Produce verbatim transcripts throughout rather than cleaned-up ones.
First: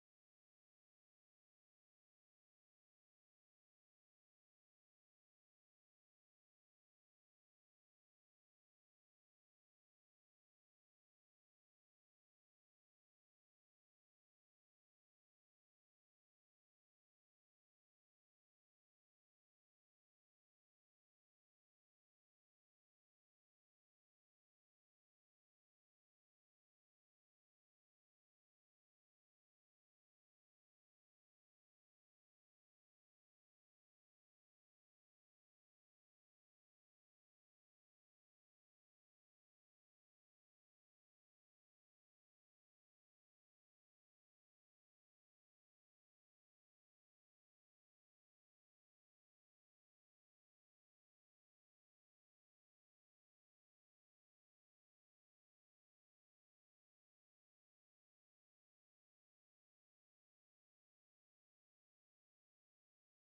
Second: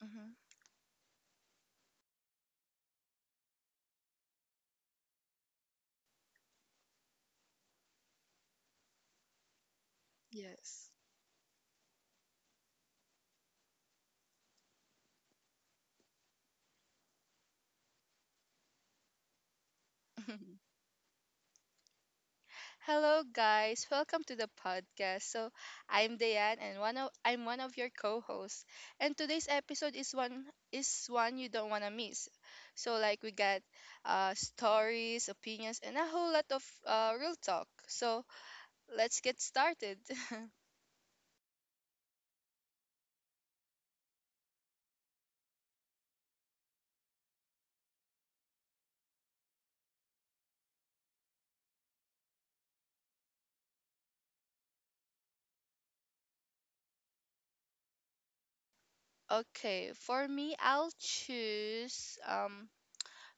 hmm Yes. Hello guys, welcome to the podcast. So I'm Dayan and one of I'm one of your co-hosts. And today's episode is one is one you don't wanna miss. So like we got uh stories, opinions, and a whole lot of uh real talk. So let's get started. Okay, for me I'll choose um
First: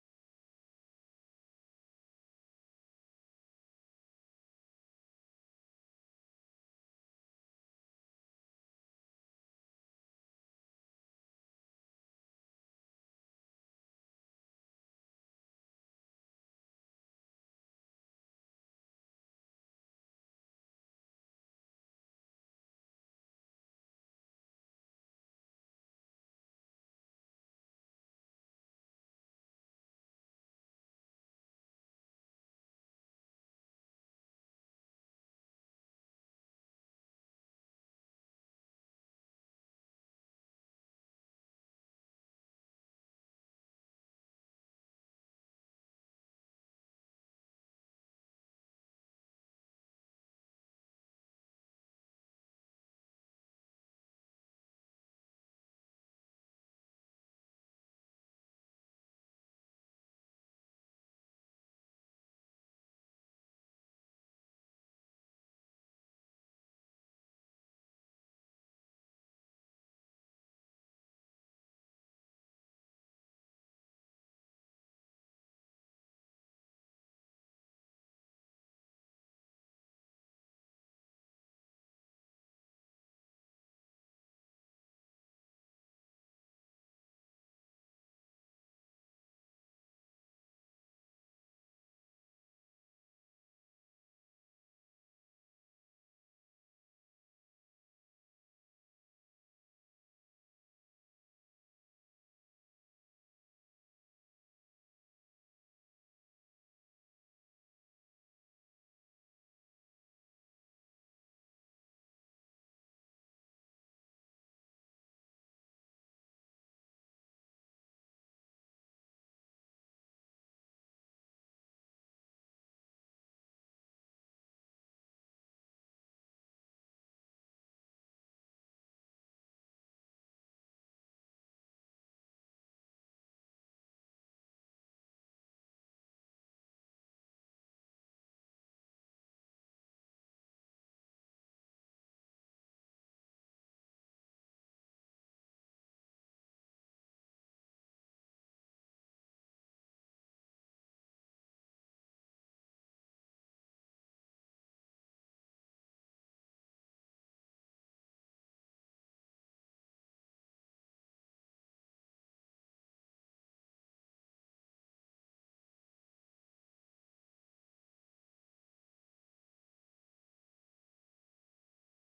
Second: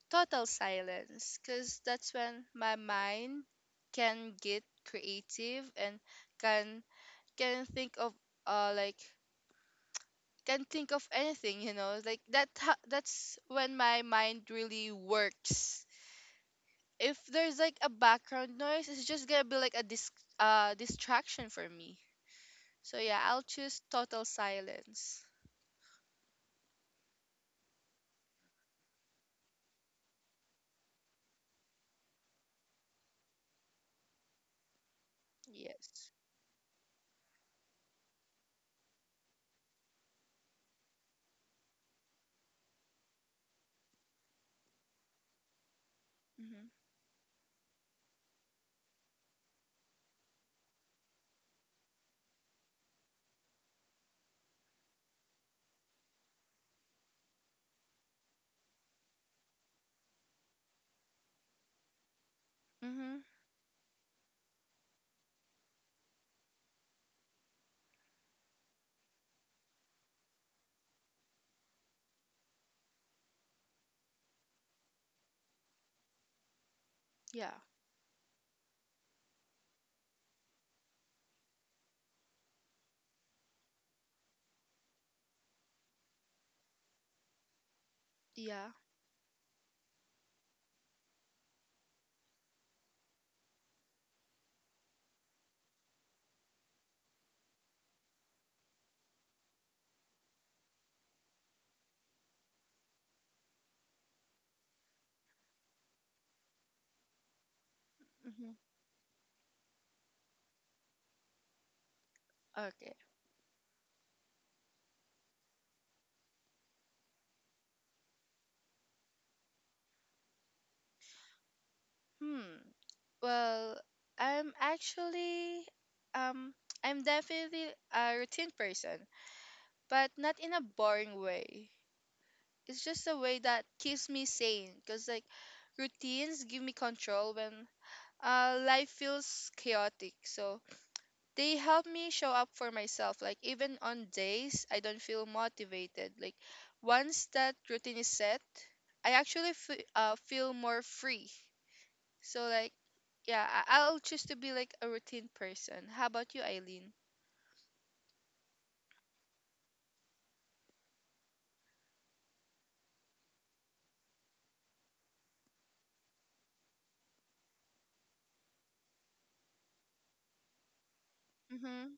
total silence because that's when my mind can get creative and can can think of uh like can think of anything you know like that ha- that's when my mind really works. If there's like a background noise it's just gonna be like a dis- uh distraction for me, so yeah, I'll choose total silence. Yes. Mm-hmm. Mm-hmm. Yeah. Yeah. Mm-hmm. Okay. Hmm. Well, i'm actually um I'm definitely a routine person, but not in a boring way. It's just a way that keeps me sane, because like routines give me control when, uh, life feels chaotic, so they help me show up for myself like even on days I don't feel motivated. Like once that routine is set, i actually f- uh, feel more free. So like yeah, I- I'll choose to be like a routine person. How about you, Eileen? Mm-hmm.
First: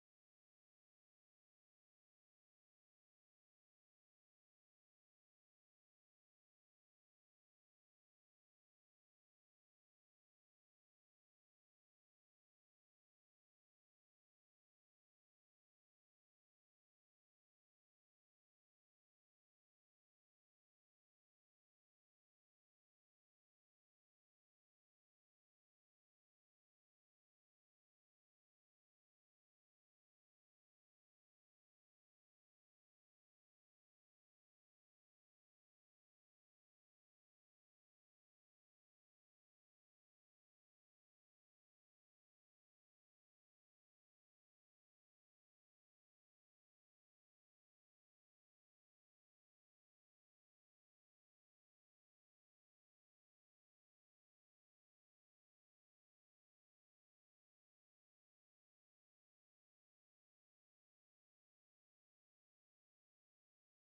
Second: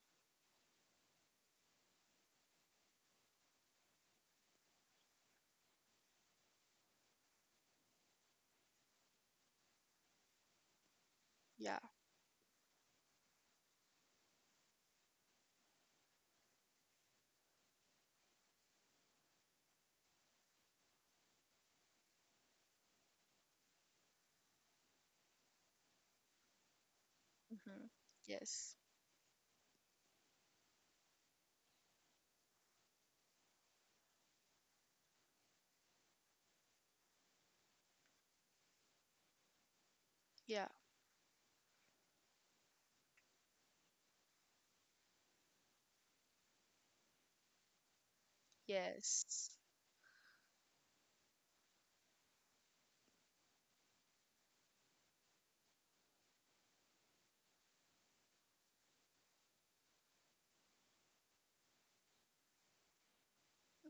Yeah. Mm-hmm. Yes. Yeah. Yes.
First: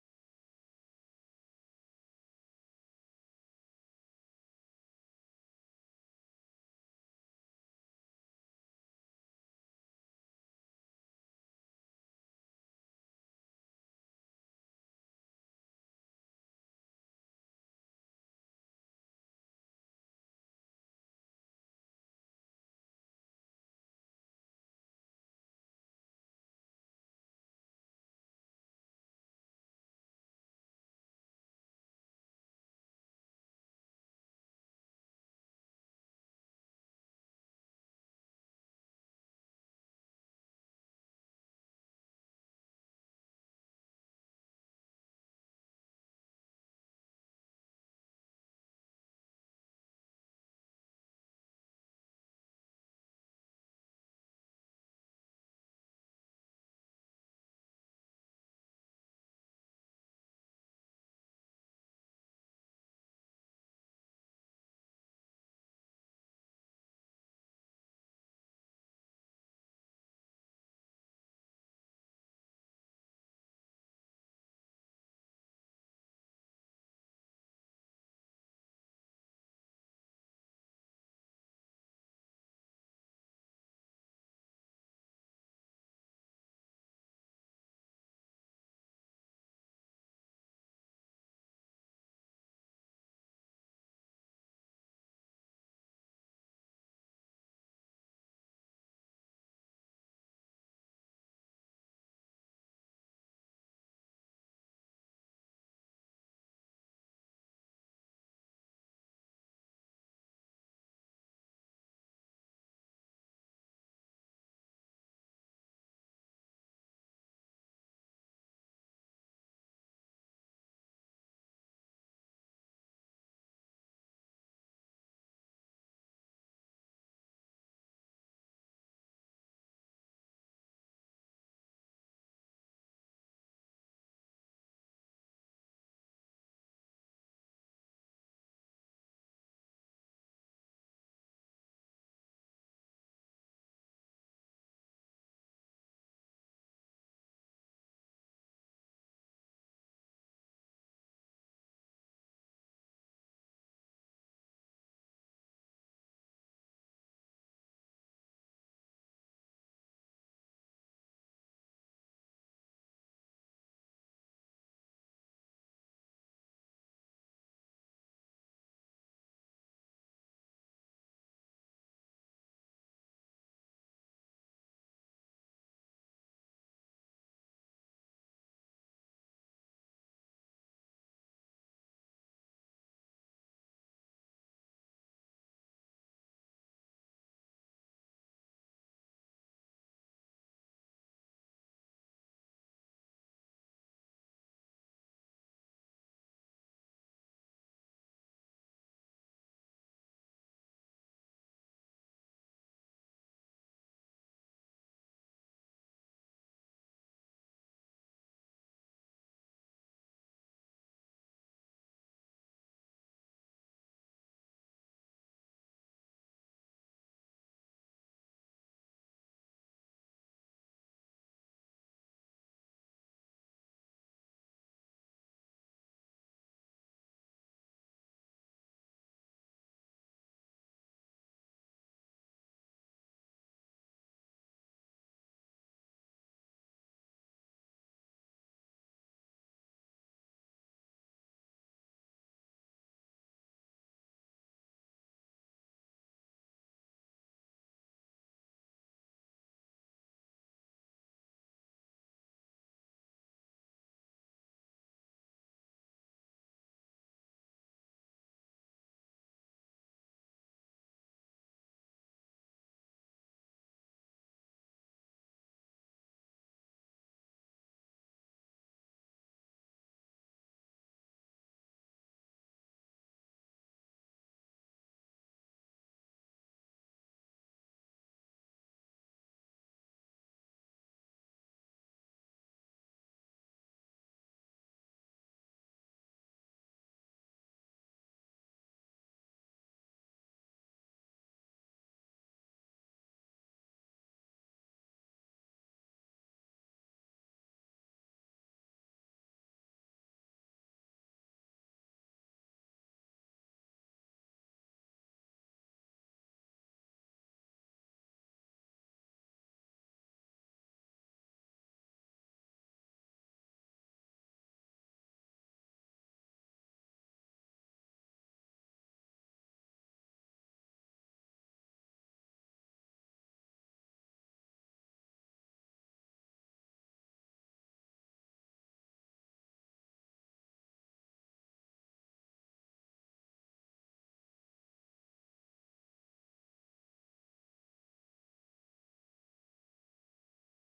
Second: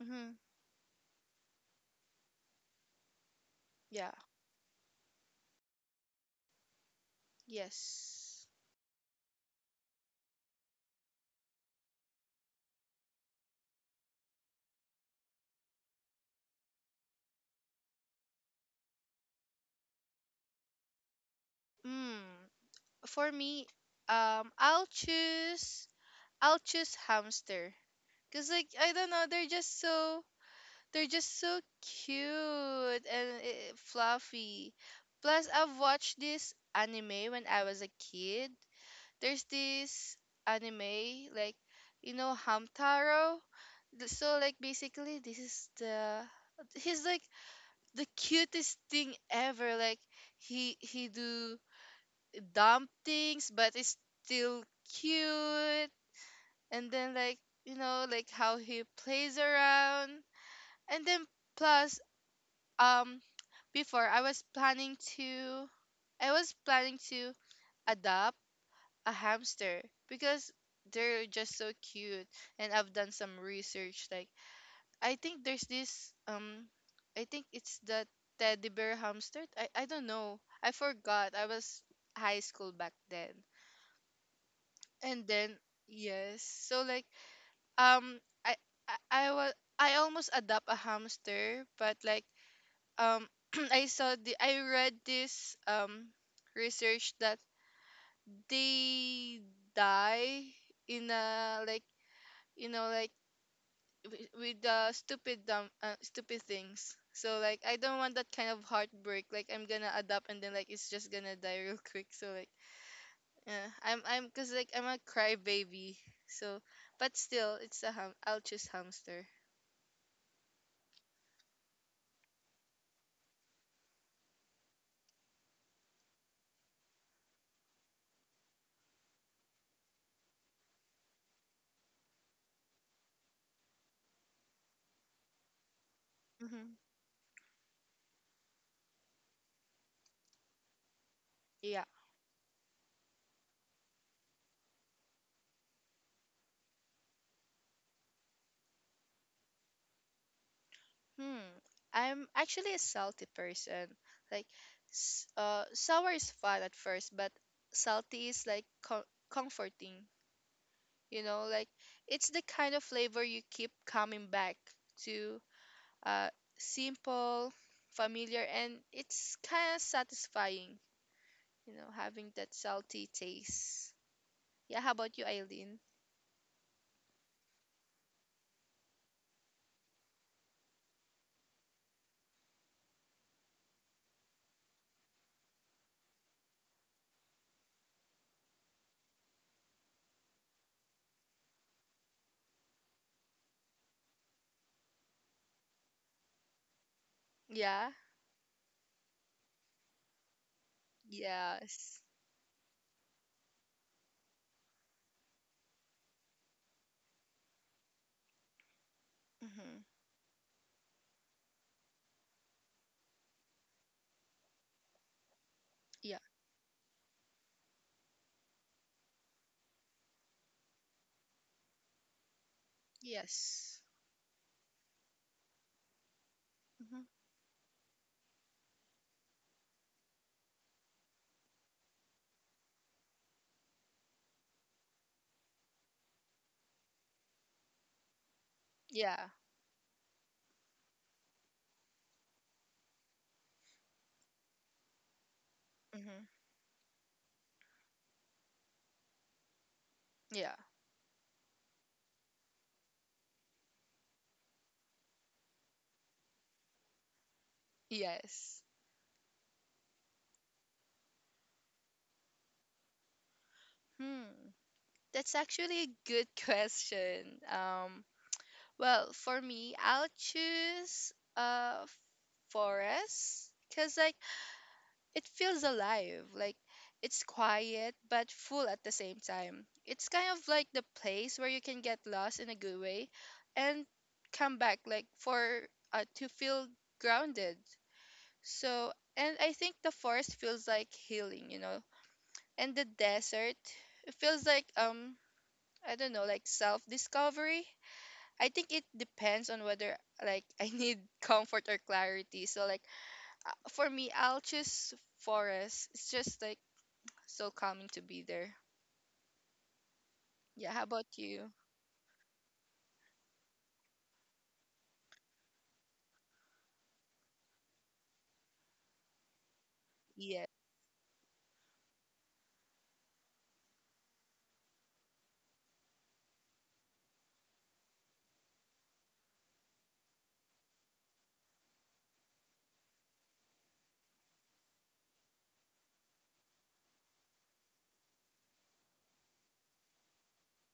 Mm-hmm. Yeah. Yes. Mm, for me, um, I'll choose I'll choose hamster. Cause like I don't know, they're just so they're just so cute and eh, fluffy. Plus, I've watched this anime when I was a kid. There's this anime like you know Hamtaro. Th- So like basically, this is the he's like the cutest thing ever. Like he he do dumb things but it's still cute. And then like you know like how he plays around and then plus, um before I was planning to I was planning to adopt a hamster because they're just so cute. And I've done some research like I think there's this, um I think it's the teddy bear hamster. I, I don't know, I forgot, I was high school back then. And then yes, so like um i i, I was I almost adopt a hamster, but like, um I saw the I read this, um research that they die in a like you know like wi- with the stupid dumb uh, stupid things. So like I don't want that kind of heartbreak, like I'm gonna adopt and then like it's just gonna die real quick. So like yeah, I'm I'm cause like I'm a crybaby. So, but still, it's a ham. I'll choose hamster. Mm-hmm. Yeah. Hmm. I'm actually a salty person. Like, s- uh, sour is fun at first, but salty is like co- comforting. You know, like it's the kind of flavor you keep coming back to. Uh, Simple, familiar, and it's kind of satisfying. You know, having that salty taste. Yeah. How about you, Eileen? Yeah. Yes. Mm-hmm. Yeah. Yes. Mm-hmm. Yeah. Mm-hmm. Yeah. Yes. Hmm. That's actually a good question. Um. Well, for me, I'll choose uh forest because like it feels alive. Like it's quiet but full at the same time. It's kind of like the place where you can get lost in a good way, and come back like for uh to feel grounded. So, and I think the forest feels like healing, you know, and the desert it feels like um I don't know, like self discovery. I think it depends on whether like I need comfort or clarity. So like uh, for me, I'll choose forest. It's just like so calming to be there. Yeah. How about you? Yeah.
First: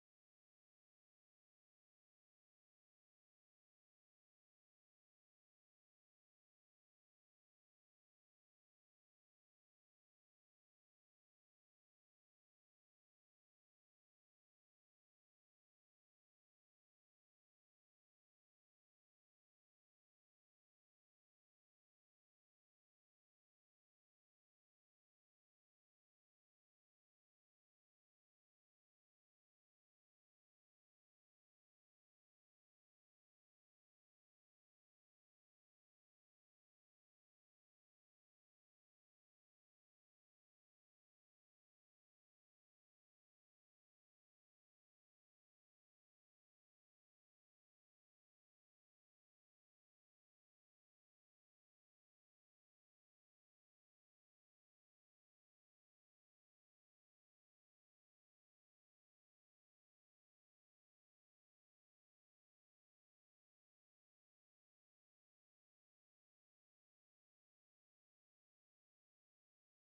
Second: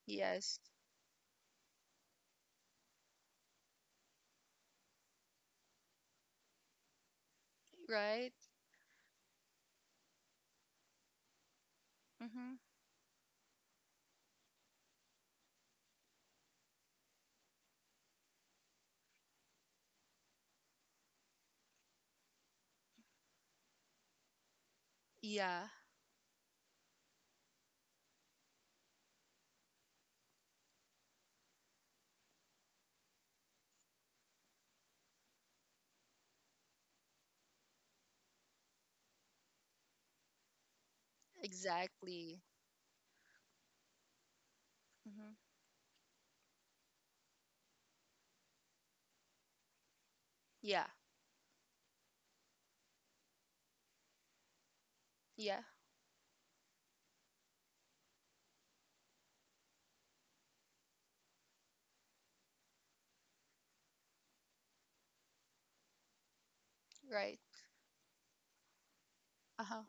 Yes. Right. Mhm. Yeah. Exactly. Mhm. Yeah. Yeah. Right. Uh huh.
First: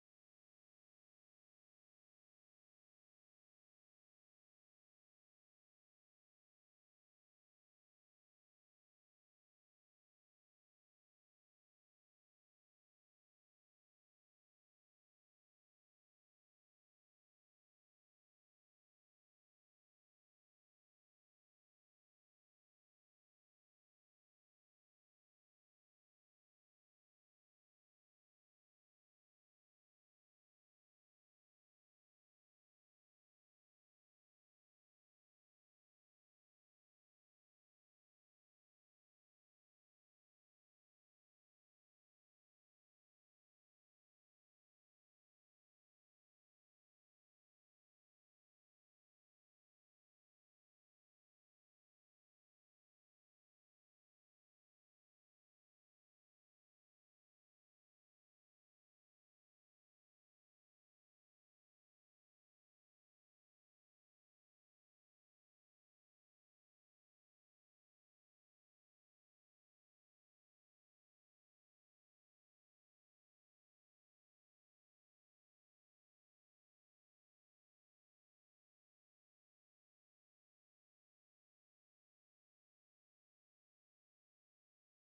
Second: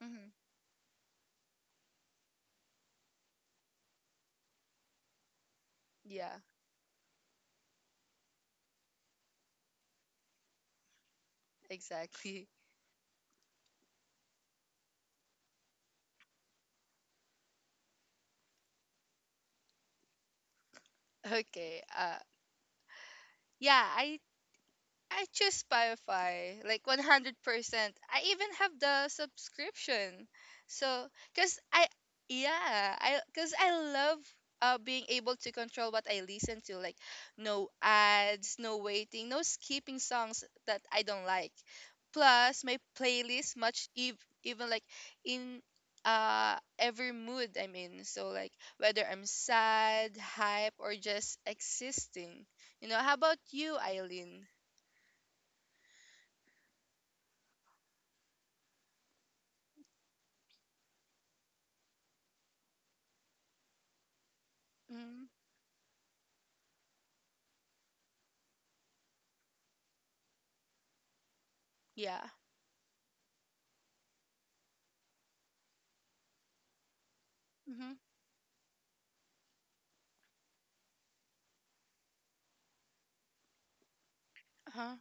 Mhm. Yeah. Exactly. Okay. Uh, yeah, I I choose Spotify, like one hundred percent. I even have the subscription. So, cuz I yeah, I cuz I love uh being able to control what I listen to, like no ads, no waiting, no skipping songs that I don't like. Plus, my playlist much ev- even like in, uh every mood I'm in. So like whether I'm sad, hype or just existing. You know, how about you, Eileen? Mm, yeah. Mm-hmm. Uh-huh.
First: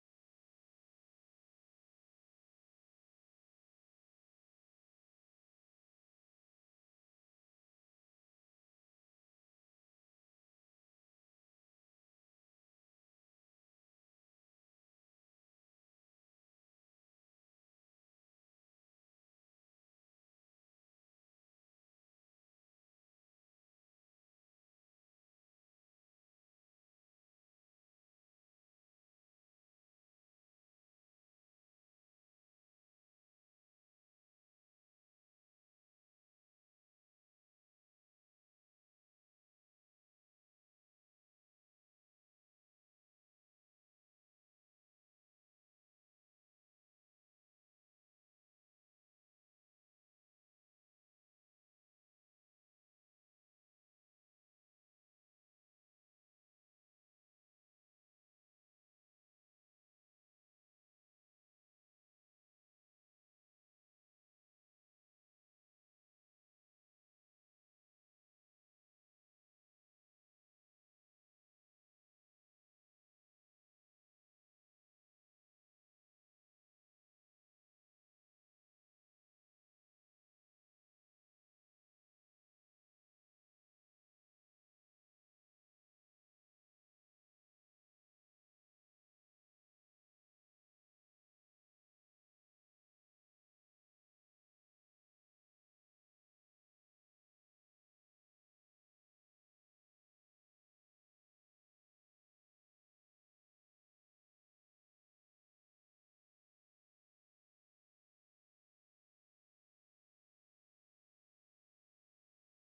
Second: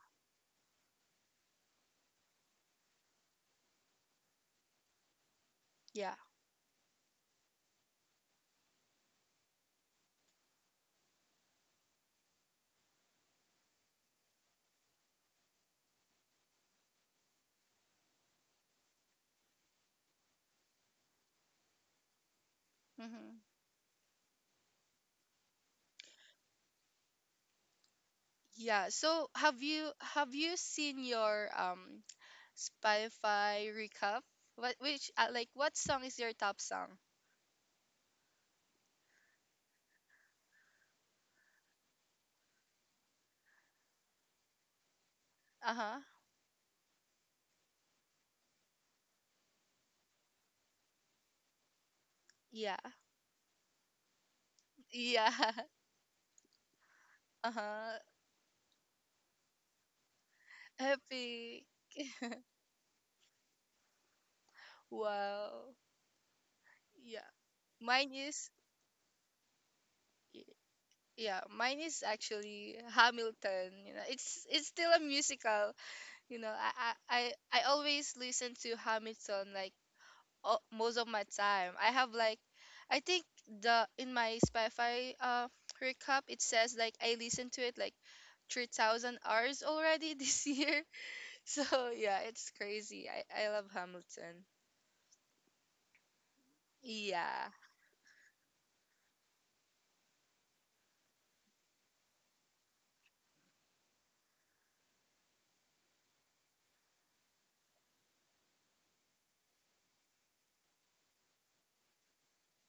Yeah. Mm-hmm. Yeah. So have you have you seen your, um Spotify recap? What which uh, like what song is your top song? Uh-huh. Yeah. Yeah. Uh-huh. Happy. Wow. Yeah. Mine is y- yeah, Mine is actually Hamilton, you know. It's it's still a musical, you know. I I I I always listen to Hamilton like, uh, most of my time. I have like I think the in my Spotify uh recap it says like I listened to it like three thousand hours already this year. So yeah, it's crazy. I I love Hamilton. Yeah.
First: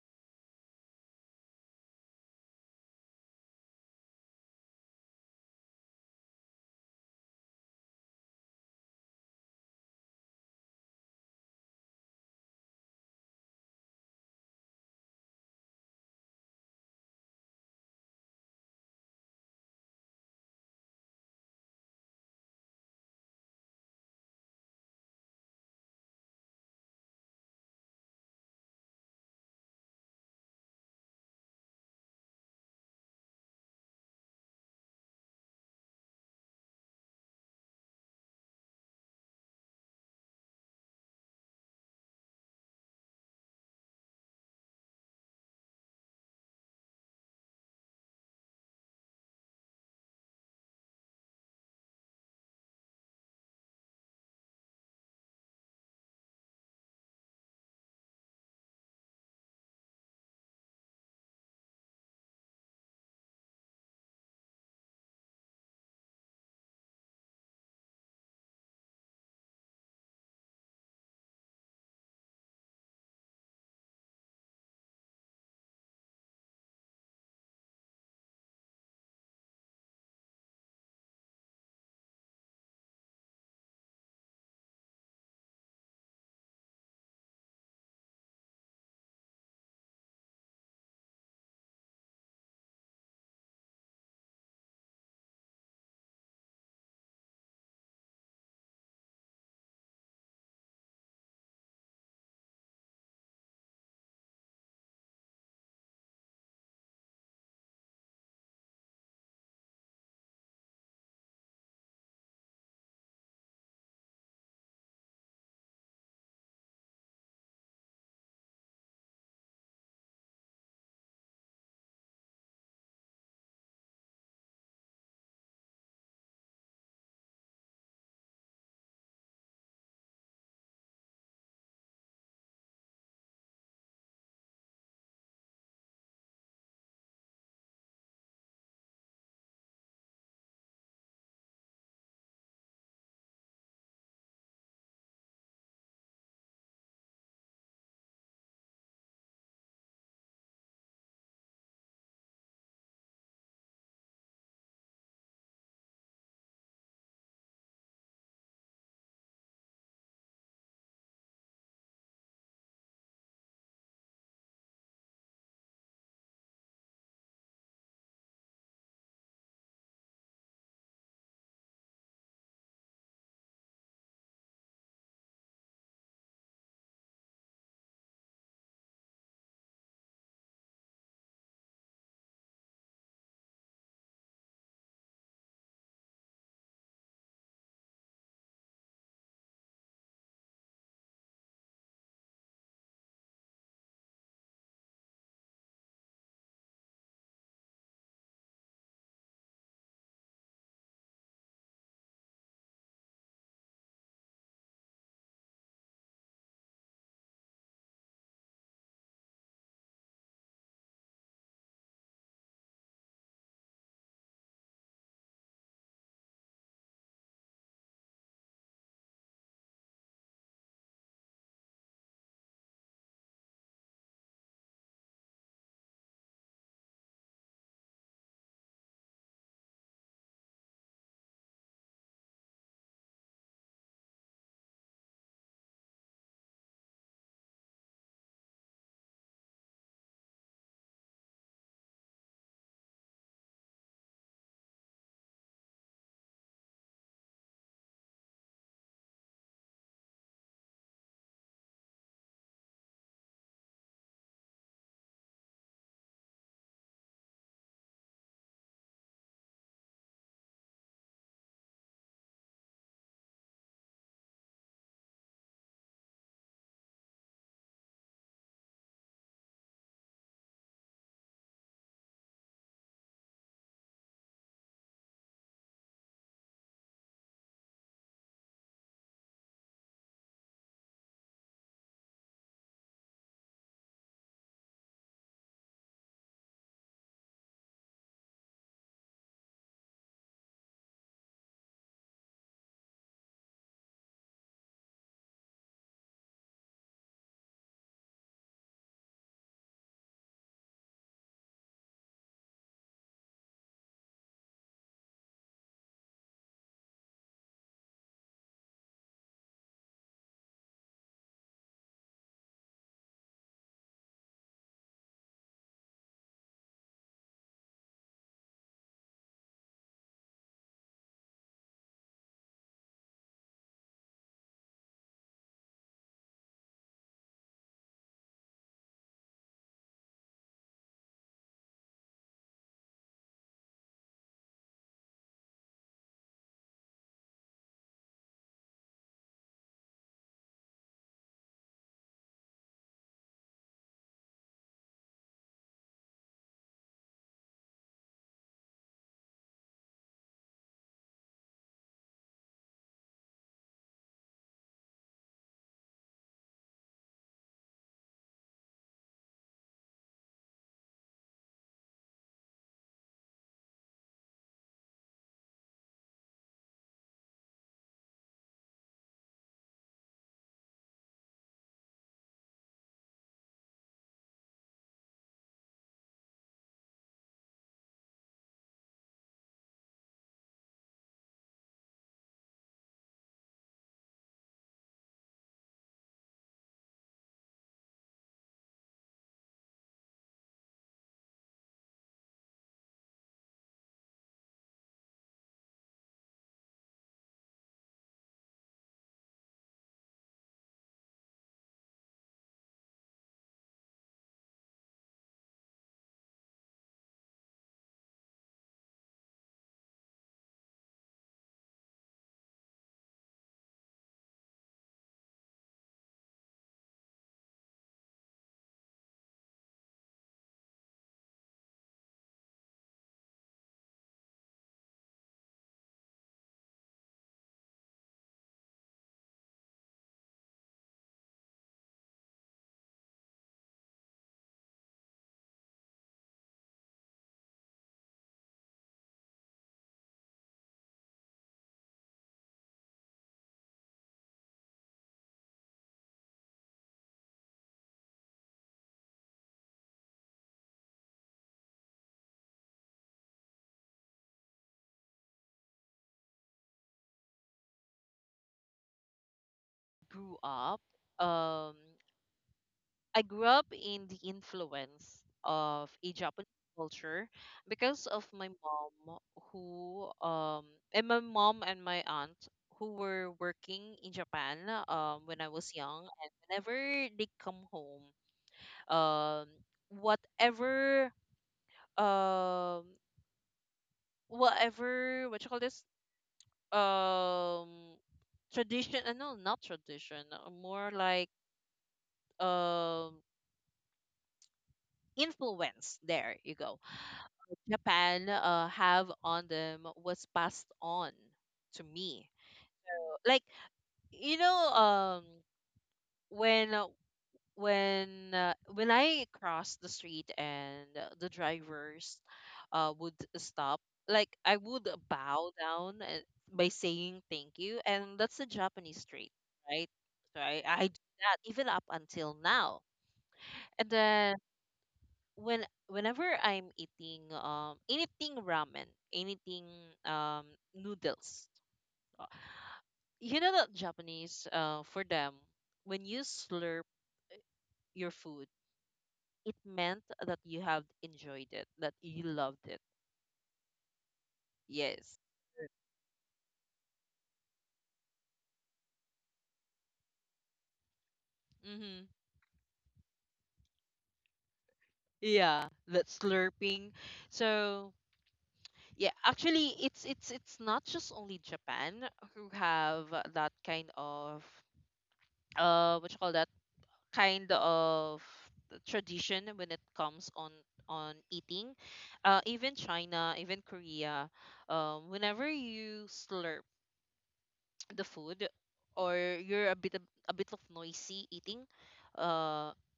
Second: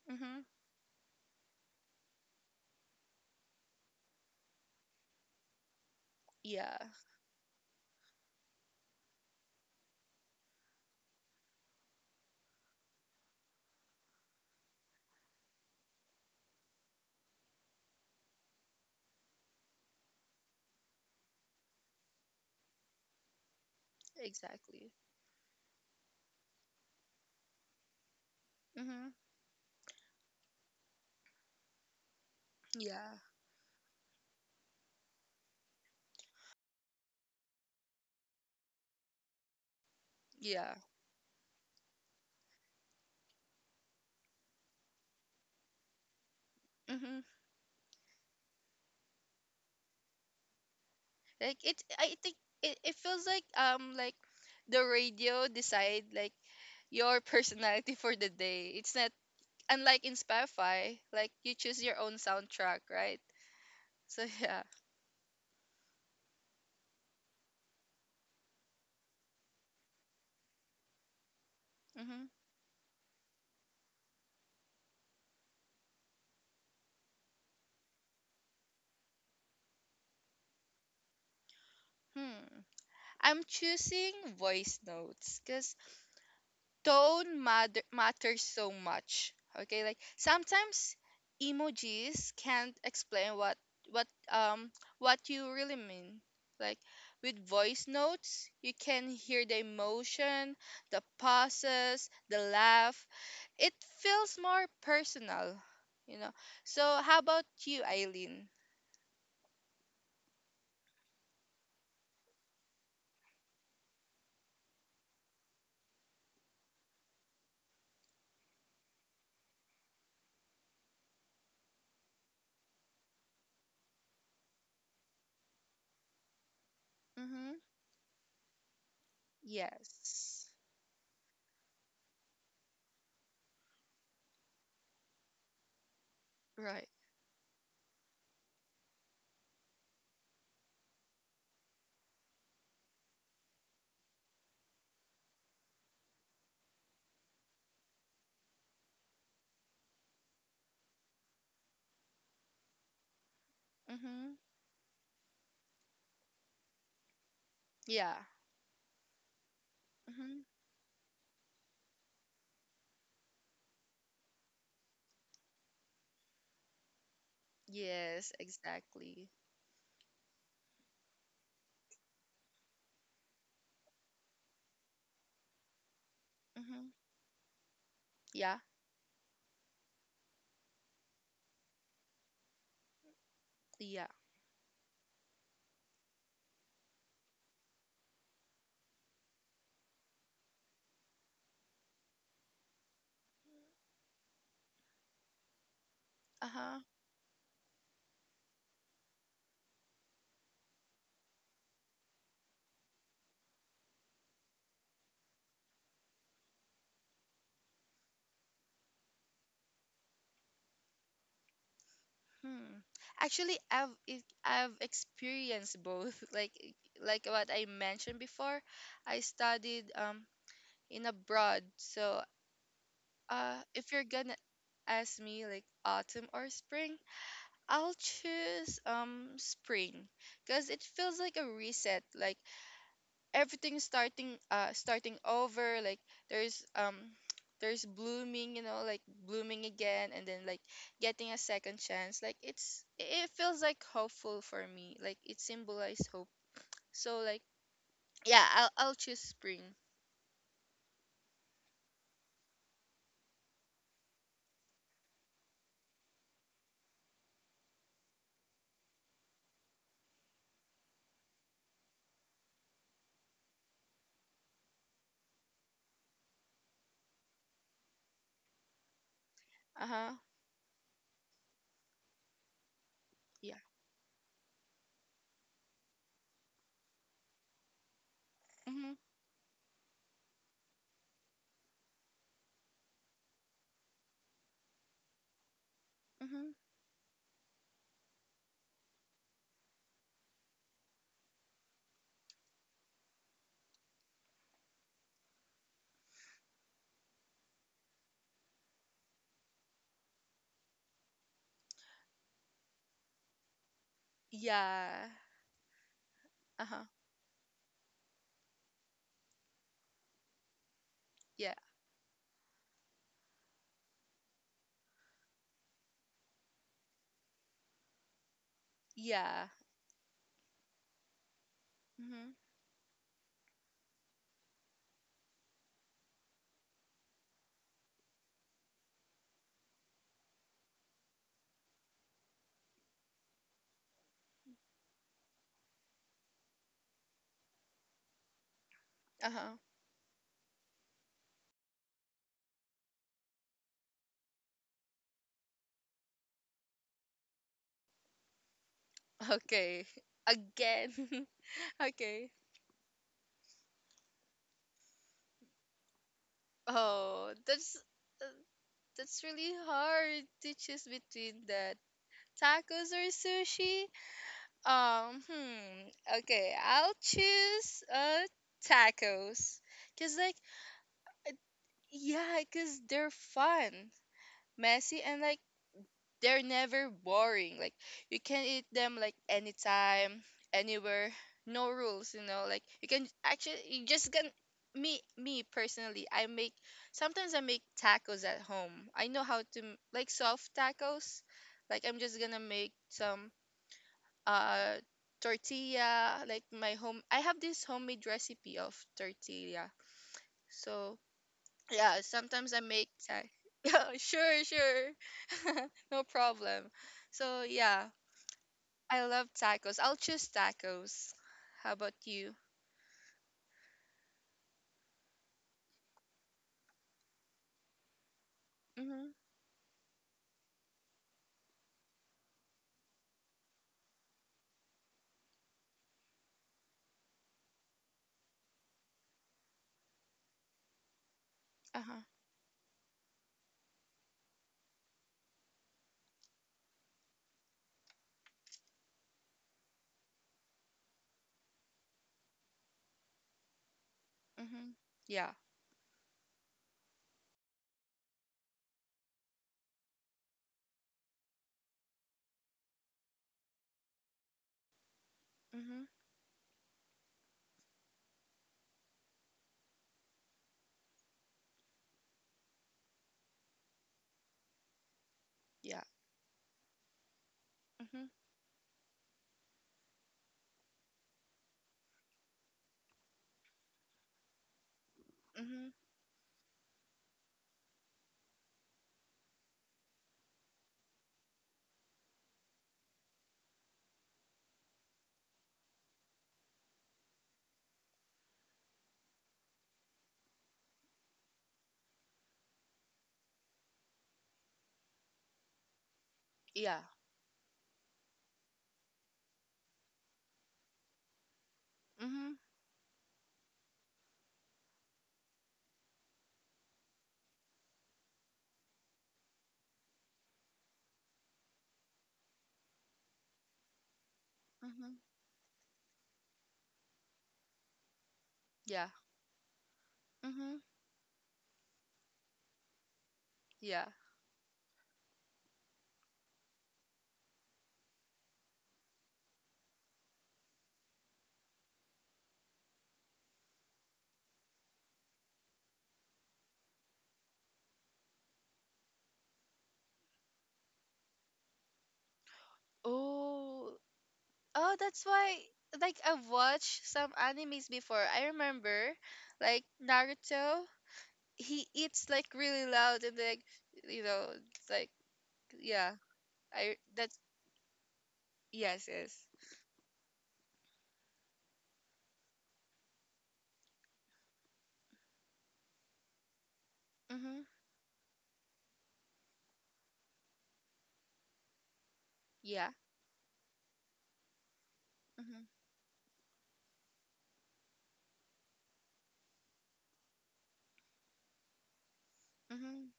Mhm. Yeah, exactly. Mhm. Yeah. Yeah. Mhm. Like it I think it, it feels like um like the radio decide like your personality for the day. It's not unlike in Spotify, like you choose your own soundtrack, right? So yeah. Hmm. Hmm. I'm choosing voice notes because tone matter matters so much. Okay, like sometimes emojis can't explain what what um what you really mean. Like with voice notes, you can hear the emotion, the pauses, the laugh, it feels more personal, you know. So how about you, Eileen? Mm-hmm. Yes. Right. Mm-hmm. Yeah. Mm-hmm. Yes, exactly. Mm-hmm. Yeah. Yeah. Uh-huh. Hmm. Actually, I've i I've experienced both. Like e, like what I mentioned before, I studied um in abroad. So uh, if you're gonna ask me like autumn or spring, I'll choose um spring because it feels like a reset, like everything's starting uh starting over, like there's, um there's blooming, you know, like blooming again and then like getting a second chance. Like it's it it feels like hopeful for me. Like it symbolized hope. So like yeah, I'll I'll choose spring. Uh-huh. Yeah. Mhm. Mhm. Yeah. Uh-huh. Yeah. Yeah. Mhm. Uh-huh. Okay. Again. Okay. Oh, that's uh, that's really hard to choose between that tacos or sushi. Um, hmm. Okay, I'll choose uh tacos, cause like, uh, yeah, cause they're fun, messy, and like they're never boring. Like you can eat them like anytime, anywhere, no rules, you know. Like you can actually you just can me me personally, I make sometimes I make tacos at home. I know how to m- like soft tacos. Like I'm just going to make some uh tortilla, like my home I have this homemade recipe of tortilla. So yeah, sometimes I make time. Yeah, sure, sure. No problem. So yeah, I love tacos. I'll choose tacos. How about you? Mhm. Uh-huh. Mhm. Yeah. Mhm. grew up, um, I grew up in the influence Yeah. of a Japanese culture because Mhm. of my mom, who um, and my mom and my aunt who were working in Japan um, when I was Mhm. young, and whenever they come home, um, whatever um, whatever what you call this um tradition uh, no not tradition, uh, more like um influence, there you go. Yeah. Japan uh, have on them was passed on to me. Mhm. Like you know, um, when uh, when uh, when I cross the street and uh, the drivers uh, would stop, like I would Mhm. bow down and, by saying thank you, and that's the Yeah. Japanese street, right? So I, Mhm. I do that even up until now. Yeah. And then when whenever I'm eating um anything ramen, anything um noodles, you know that Japanese, uh for them, when you slurp your food, it meant that you have enjoyed it, that you loved it. Oh. Oh, that's Yes. why like I've watched some animes before. I remember like Naruto, he Mm-hmm. eats like really loud and like you know, like Yeah, yeah that I slurping. that's So yes, yeah, yes. actually, it's it's it's not just only Japan who have that kind of, uh what you call that, Mhm. kind of tradition when it comes on on eating. Uh, Yeah. even China, even Korea, um, Mhm. whenever you slurp the food or you're a bit of, a bit of noisy eating, uh, Mhm.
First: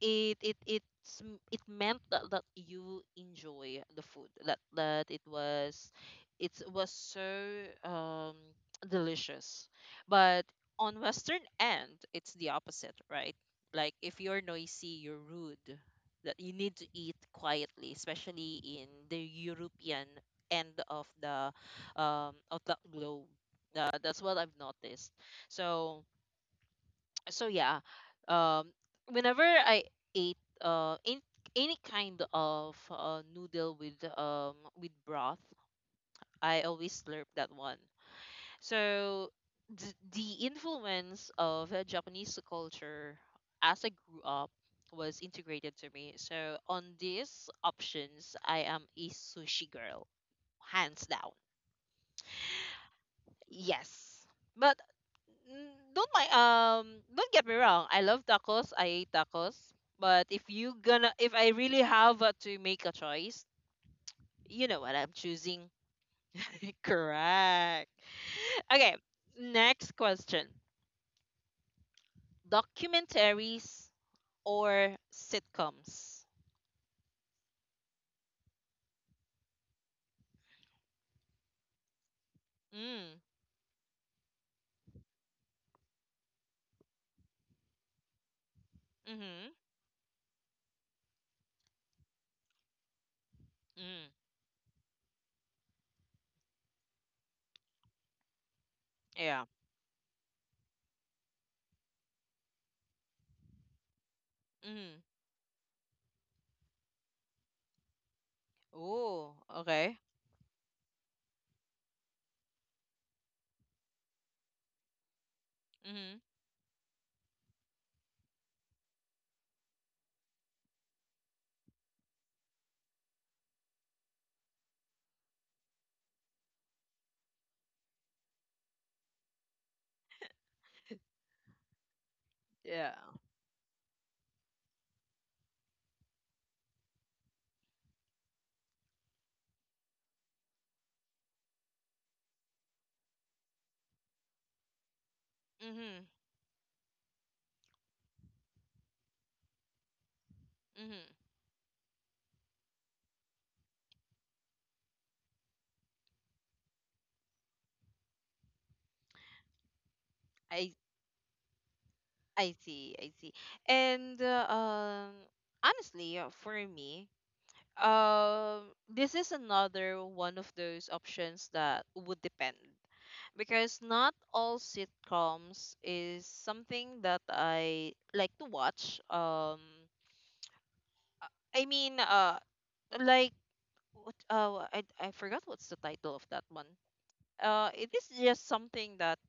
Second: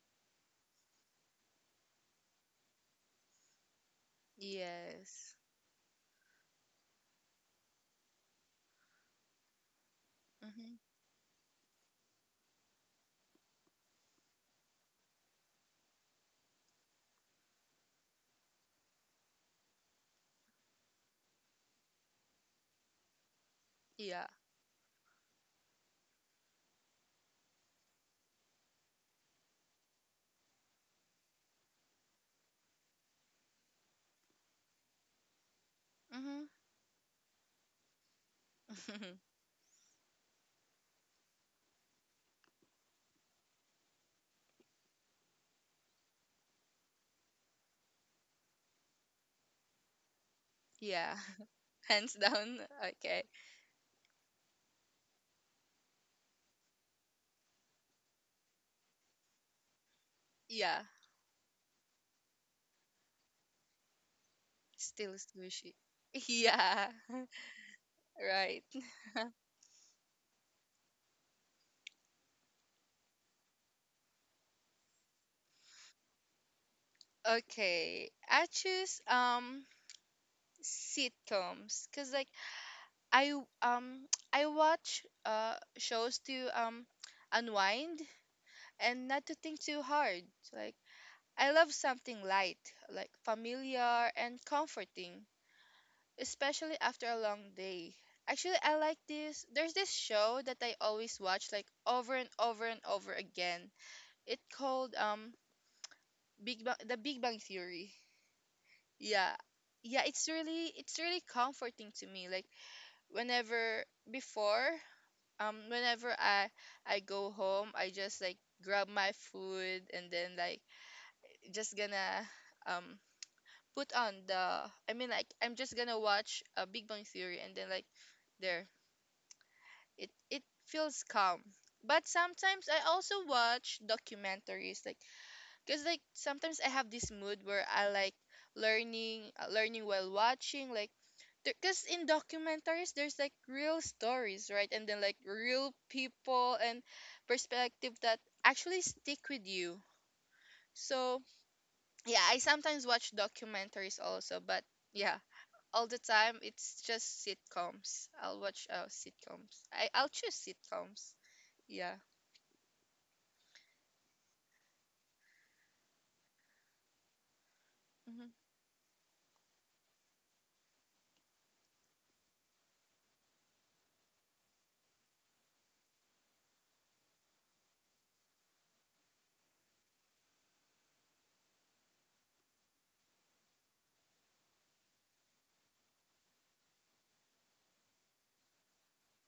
it it it's m- it meant that, that you enjoy the food, that that it Yes. was, it was so um delicious. But Mhm. on western end it's the opposite, right? Like if you're noisy you're rude, that you need to eat quietly, especially in the European end of the um of the globe. Uh, that's Yeah. what I've noticed. So so yeah, um whenever I ate uh in, any kind of uh, noodle with um with broth, Mhm. I always slurp that one. So th- the influence of uh, Japanese culture as I grew up was integrated to me, so on these options I am a sushi girl, hands Yeah. down. Hands down. Okay. Yes. But mm, don't mind um don't get me wrong. I love tacos. I ate tacos. But if you Yeah. gonna, if I really have uh, to make a choice, you know what I'm Still choosing. squishy. Yeah. Correct. Right. Okay, next question. Documentaries or sitcoms? Okay. I choose um sitcoms cuz like Mm. I w- um I watch uh shows to um unwind and not to Mhm. think too hard. Like I love something light, like familiar Mm. and comforting, especially after a long day. Actually, I like Yeah. this. There's this show that I always watch like over and over and over again. It called Mhm. um Big Bang The Big Bang Theory. Oh, Yeah. okay. Yeah, it's really it's really comforting to me. Like whenever before, um whenever Mhm. I I go home, I just like grab my food and then like just gonna, um put on the I mean like I'm just gonna watch a Big Bang Theory and then like there it it feels calm. But sometimes I Yeah. also watch documentaries like, cuz like sometimes I have this mood where I like learning uh, learning while watching like because in documentaries there's like real stories right and then like real Mhm. people and perspective that actually stick with you. Mhm. So yeah, I sometimes watch documentaries also, but yeah all the time it's just sitcoms. I'll watch uh, sitcoms. I I'll choose I sitcoms. Yeah. I see, I see. And uh, um, honestly, uh, for me, Mhm. um, this is another one of those options that would depend, because not all sitcoms is something that I like to watch. Um, I mean, uh, like what? Uh, I I forgot what's the title of that one. Uh, it is just something that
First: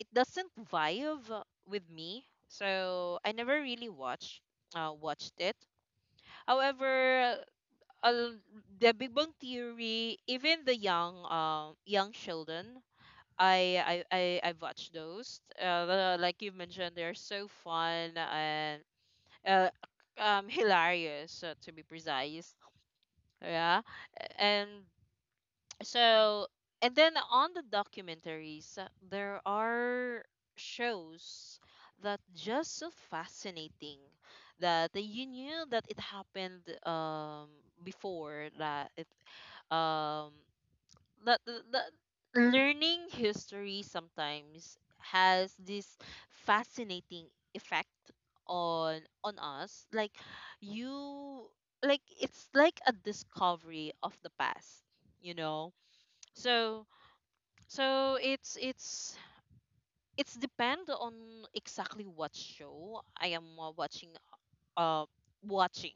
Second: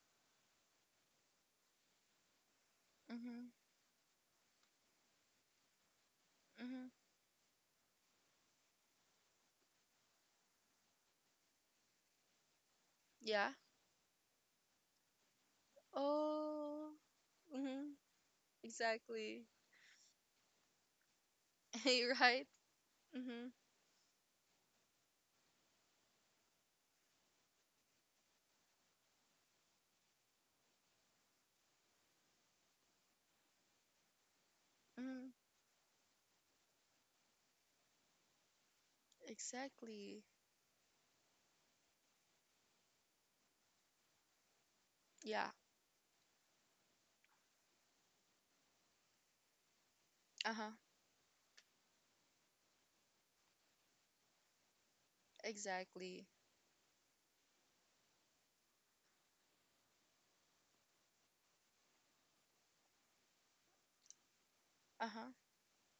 it doesn't vibe with me, so I Mhm. never really watched uh, watched it. Mhm. However, uh, the Big Bang Theory, even the young um young children, Yeah. I I I I've watched those. Uh, the- like you Oh. mentioned, they're so Mhm. fun and Exactly. uh, um hilarious, uh, to be You're right. precise. Mhm. Yeah, and so, and then on the documentaries, uh, there are shows that just so fascinating that you Mhm. knew that it happened um before, that it Exactly. um that, that, that learning history sometimes Yeah. has this fascinating effect on on us. Like Uh huh. you, like it's like a discovery of the past, you know? Exactly. So so it's it's it's depend on exactly what show I am uh, watching Uh uh huh. watching.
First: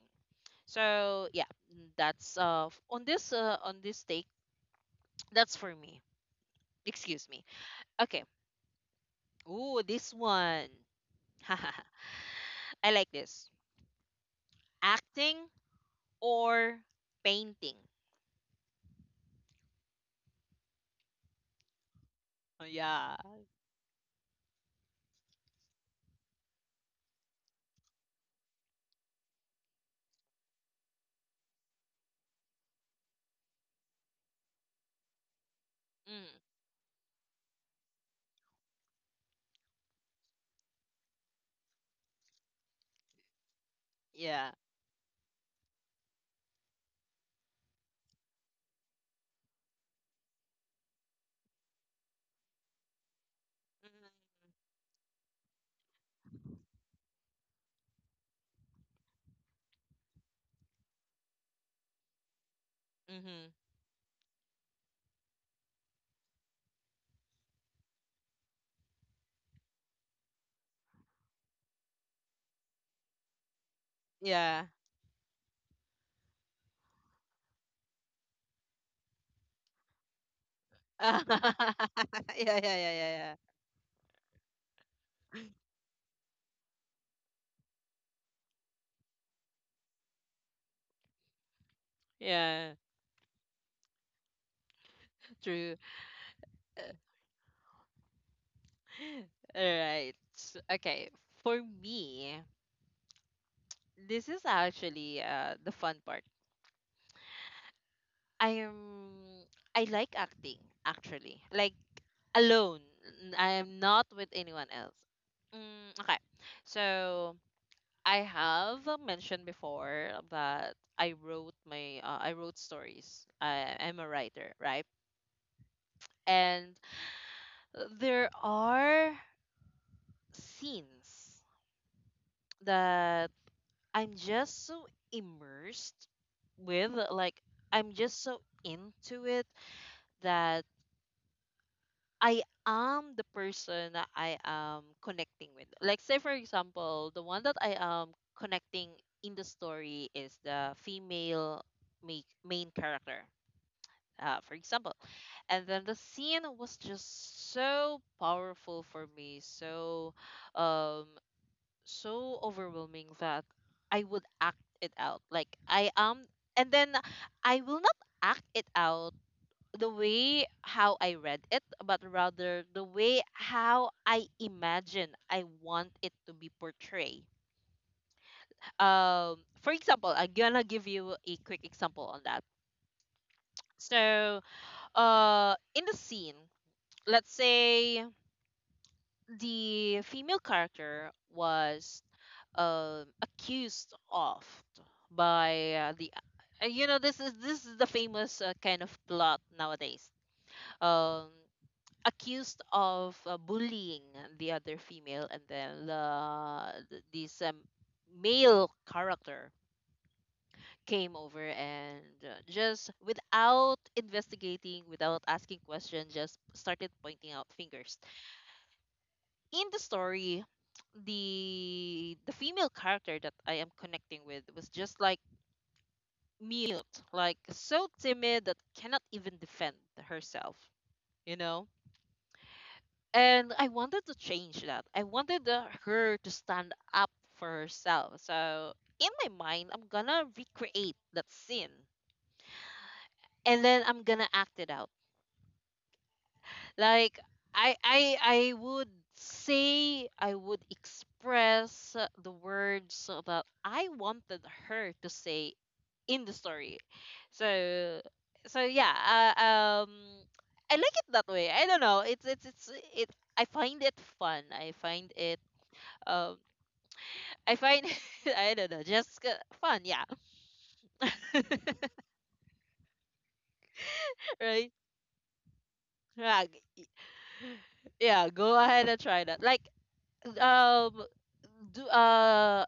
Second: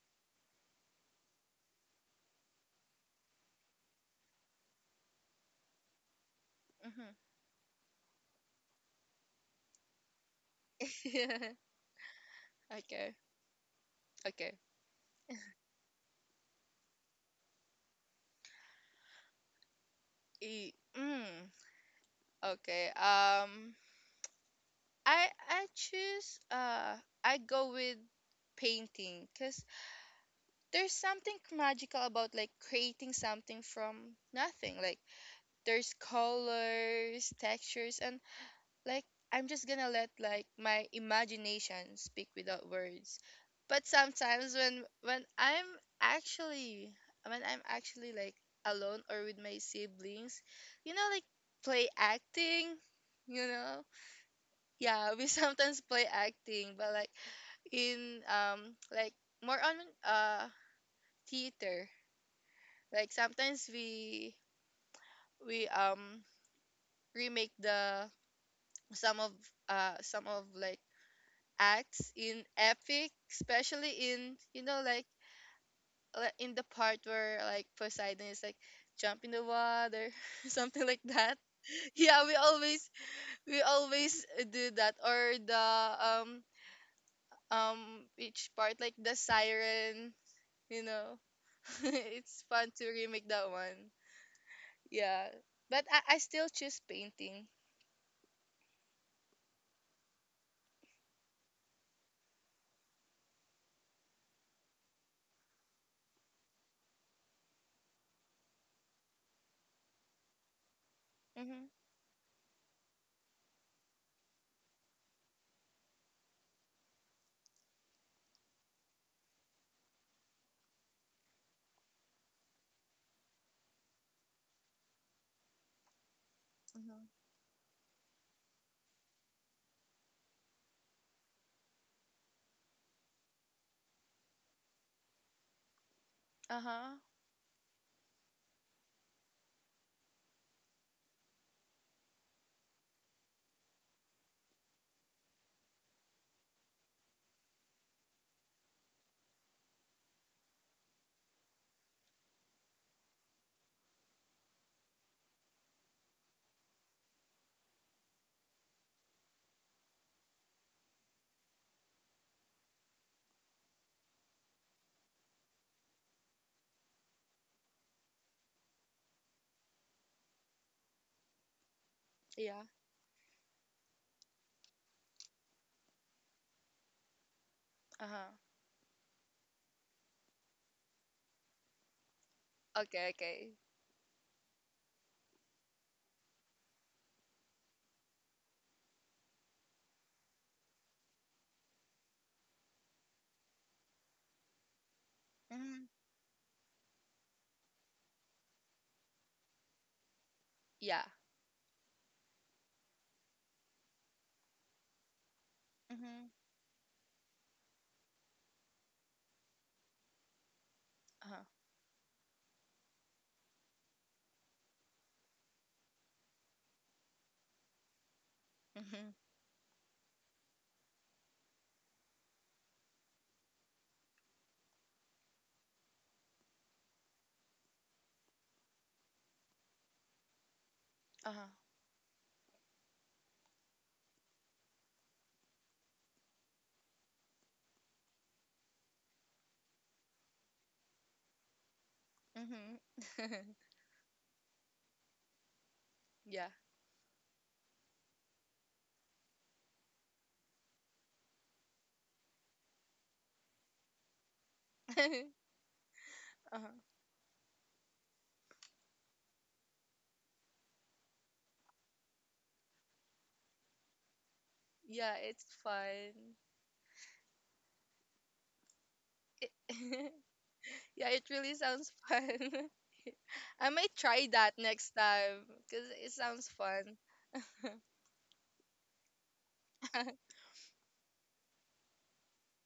So yeah, that's uh f- on this uh, on this take, that's for me. Mhm. Excuse me. Okay. Ooh, this one. I like Okay. this. Okay. Acting or painting. E- mm. Oh, Okay. yeah. Um. I I choose. Uh. I go with painting because there's something magical about like creating something from nothing. Like there's Mm, colors, textures, and like I'm just gonna let like my imagination speak without words. But yeah. sometimes when when I'm actually when I'm actually like alone or with my siblings, you know, like play acting, you know, yeah, we sometimes play acting, but like in um like more on uh theater. Like Mm-hmm. sometimes we we um remake the some of uh some of like acts in epic, especially in you Yeah. know like li- in the part where like Poseidon is like jump in the water, something like that. Yeah, we yeah, yeah, yeah, yeah, always yeah. we always do that or the um um each part like the siren, you know. It's fun Yeah. to remake that one. Yeah, True. but I, I still choose All painting. right. Okay. For me, this is actually uh, the fun part. I am I like acting actually. Mm-hmm. Like alone. N- I am not with anyone else. Mm, okay. So I have mentioned before that I wrote my uh, I wrote stories. I am a writer, right? And Mhm. there are scenes that I'm just so immersed with, Uh-huh. like I'm just so into it, that I am the person that I am connecting with. Like say for example, the one that I am connecting in the story is the female ma- main character. Uh, for example, and then the scene was just so powerful for me, so um so overwhelming that I would act it out. Like I am, and then I will not act it out the way how I read it, but Yeah. rather the way how I imagine I want it to be portrayed. Uh-huh. Um, for example, I'm gonna give you a quick example on that. Okay, okay. So uh in the scene, let's say the female character was um accused of by Mhm. uh, the, uh, you know, this is this is the famous, uh, kind of plot nowadays, Yeah. um accused of uh, bullying the other female, and then Mhm. the th- this um, male character came Uh-huh. over and uh, just without investigating, without asking questions, just started pointing out fingers. Mhm. In the story, the the female character that I am connecting with was just like mute, like so timid that cannot even defend herself, you Uh-huh. know? And I wanted to change that. I wanted uh, her to stand up for herself. So in my mind, I'm gonna recreate that scene, Mhm. and then I'm gonna act it out. Yeah. Like i i i would say, I would express uh, the words that I wanted her to say in the Uh-huh. story. So so yeah, uh, um I like it that way. I don't know, it's it's it's it I find it fun, I find Yeah, it it's um fun. I find I don't know, just uh, It fun, yeah. Yeah, it really sounds fun. I might try that Right, next time because it yeah, sounds g- fun. yeah, go ahead and try that. Like um do uh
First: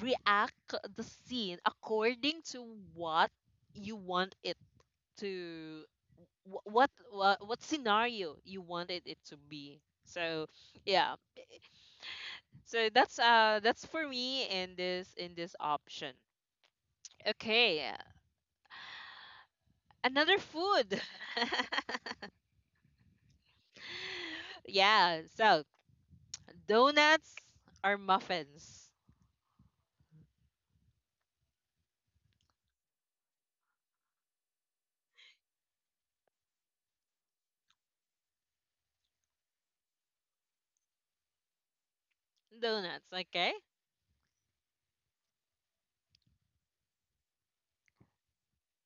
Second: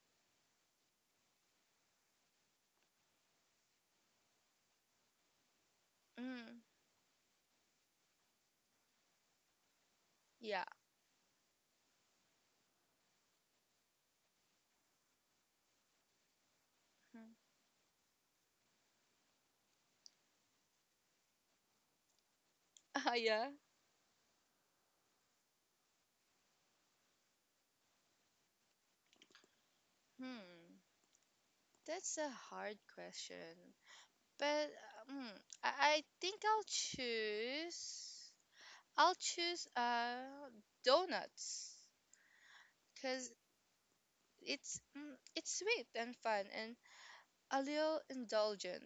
react the scene according to what you want it to, Mhm. wh- what what, what scenario you wanted it to be. So Yeah. yeah, so that's uh that's for me in this, in this option. Mhm. Okay, another food. Uh, yeah. Yeah, so donuts or muffins. Hmm. That's a hard question. But um, I, I think I'll choose. I'll choose uh donuts Donuts, because okay. it's mm, it's sweet and fun and a little indulgent,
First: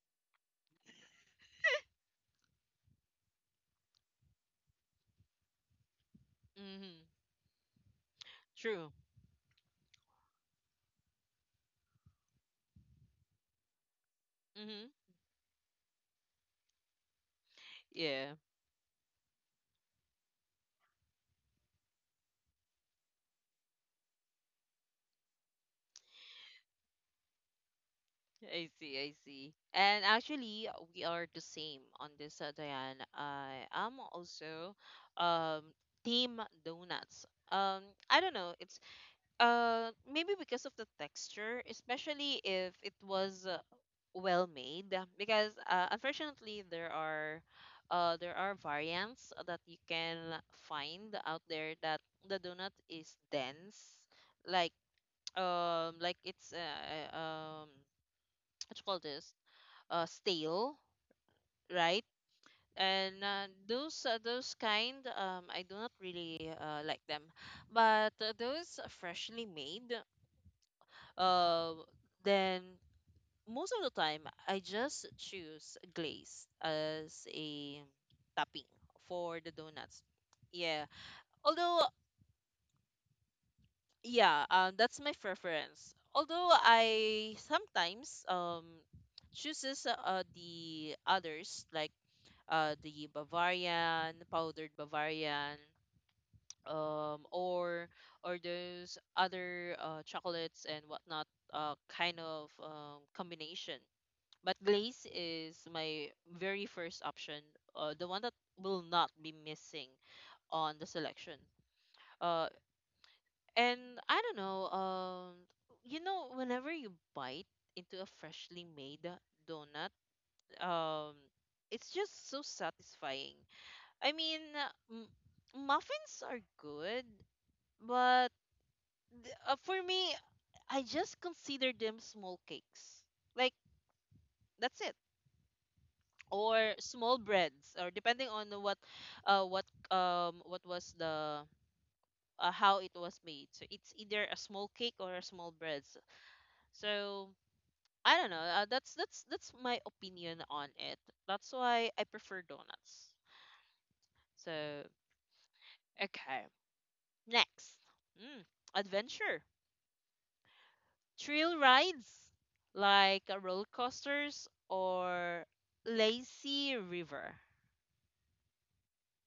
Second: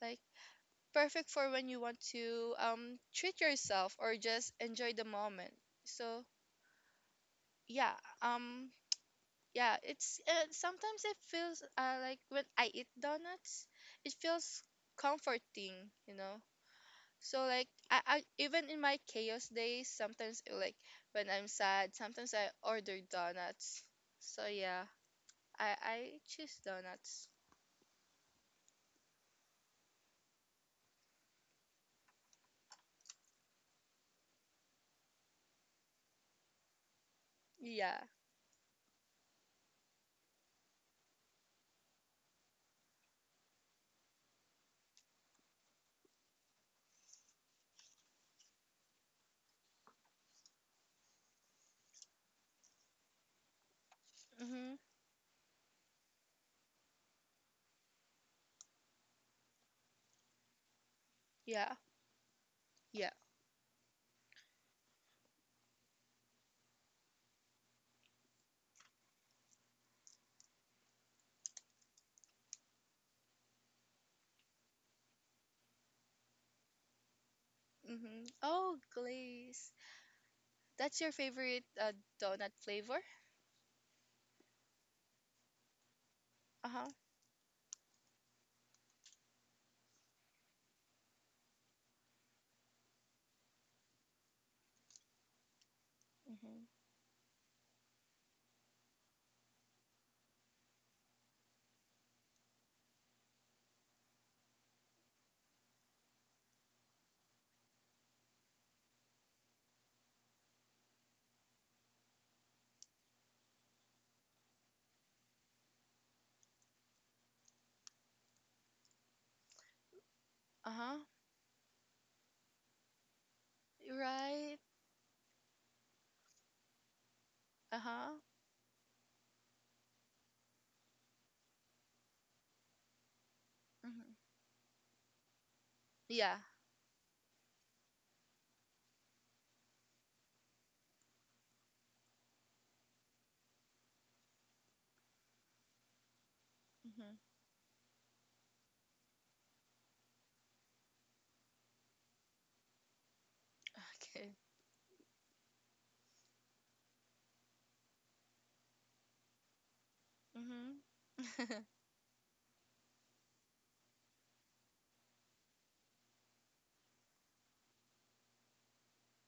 like perfect for when you want to um treat yourself or just enjoy the moment. So Mm-hmm. yeah, um True. yeah, it's uh, sometimes it feels uh, like when I eat donuts, it feels Mm-hmm. comforting, you know So like I, I Yeah. even in my chaos days, sometimes uh, like when I'm sad, sometimes I order donuts. So yeah, I I choose donuts. I see, I see. And actually, uh, we are the same on this, uh, Diane. I am also um team donuts. Um, Yeah. I don't know. It's uh maybe because of the texture, especially if it was uh, well made. Because uh, unfortunately, there are uh there are variants that you can find out there, that the donut is dense, like Mhm. um like it's uh uh, um what you call this? Uh, stale, Yeah. right? Yeah. And uh, those uh, those kind, um, I do not really uh, like them. But uh, those freshly made, uh, then most of the time I just choose glaze as a Mhm. topping Oh, for the glaze. donuts. Yeah. That's your favorite Although, uh, donut flavor? yeah, um, that's my preference. Although Uh huh. I sometimes um chooses uh the others, like uh, the Bavarian, powdered Bavarian, Mhm. um, or or those other uh, chocolates and whatnot, uh, kind of um, combination. But glaze is my very first option, uh, the one that will not be missing on the selection. Uh, and I don't know, um, you know, whenever you bite into a freshly made donut, Uh huh. um, it's just so satisfying. I mean, Right. m- muffins are good, Uh huh. but th- uh, for me, I just consider them small cakes. Like Mhm. that's it, Yeah. or small breads, or depending on what, uh, what um, what was the uh, how it was made. So it's either a small cake or a small breads. Mhm. So I don't know. Uh, that's that's that's my opinion on it. That's why I prefer donuts. Okay. So okay, next, mm, adventure. Mhm. Thrill rides like uh, roller coasters or lazy river.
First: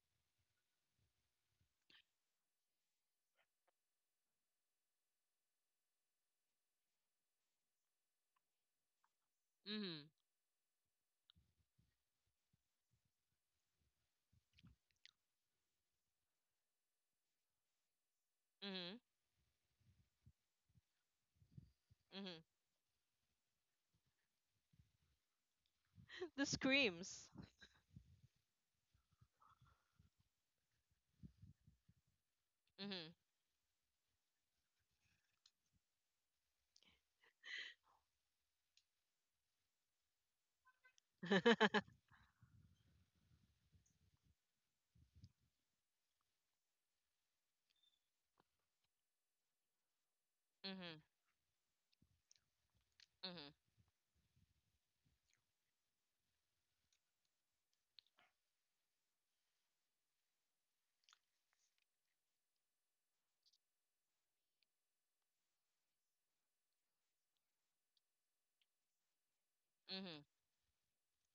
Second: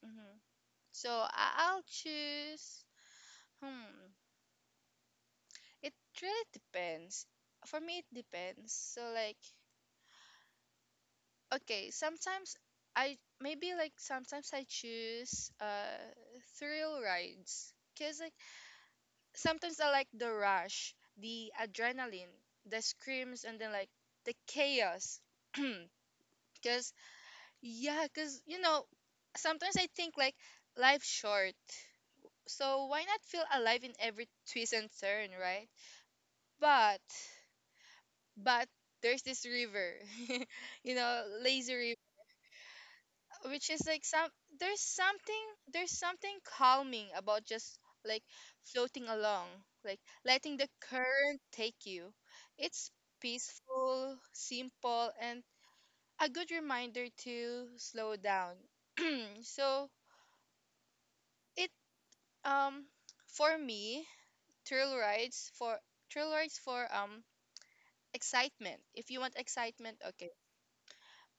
Mhm. So I- I'll choose. Hmm. It really depends. For me, it depends. So like, Mhm. okay, sometimes I maybe like sometimes I choose uh thrill rides because like Mhm. sometimes I like the rush, the adrenaline, Mhm. the screams, and then like the chaos. The Because screams. yeah, because you know sometimes I think like life's short, so why Mhm. not feel alive in every twist and turn, right? But but there's this river you know lazy Mhm. river, which is like some there's something there's something calming about just, like, floating along, like letting the current take you. It's Mhm. peaceful, simple, and a good reminder to slow down. So it um for me, trail rides for trail rides for um excitement, if you want excitement, Mhm. okay,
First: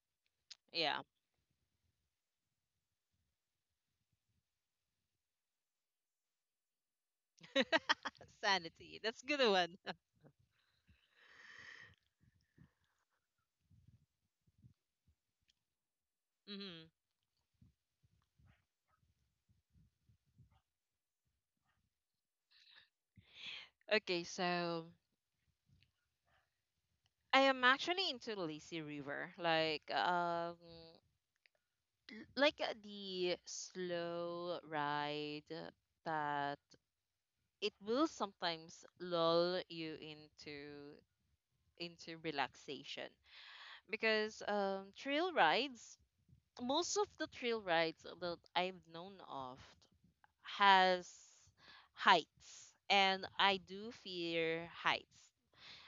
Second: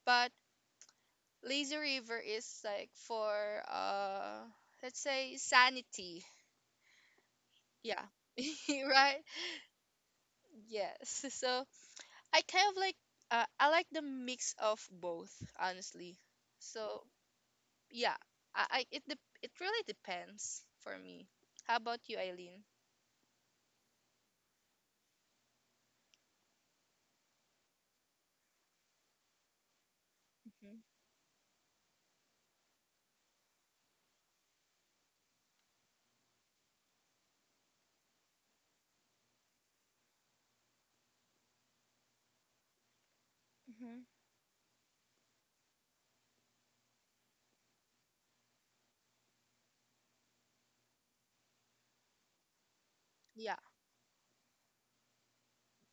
but Yeah. Lazy River is like for uh let's say sanity. Yeah. Sanity. Right? That's good one. Yes. So I kind of like, uh, I like the mix of both, honestly. Mhm. So yeah, I, I it dep it really depends for me. How about you, Eileen? Okay, so I am actually into lazy river. Like um hmm. like uh, the slow ride that it will sometimes lull you into into relaxation, Hmm. because um, trail rides, most of the trail rides that I've known of has heights, and Yeah. I do fear heights.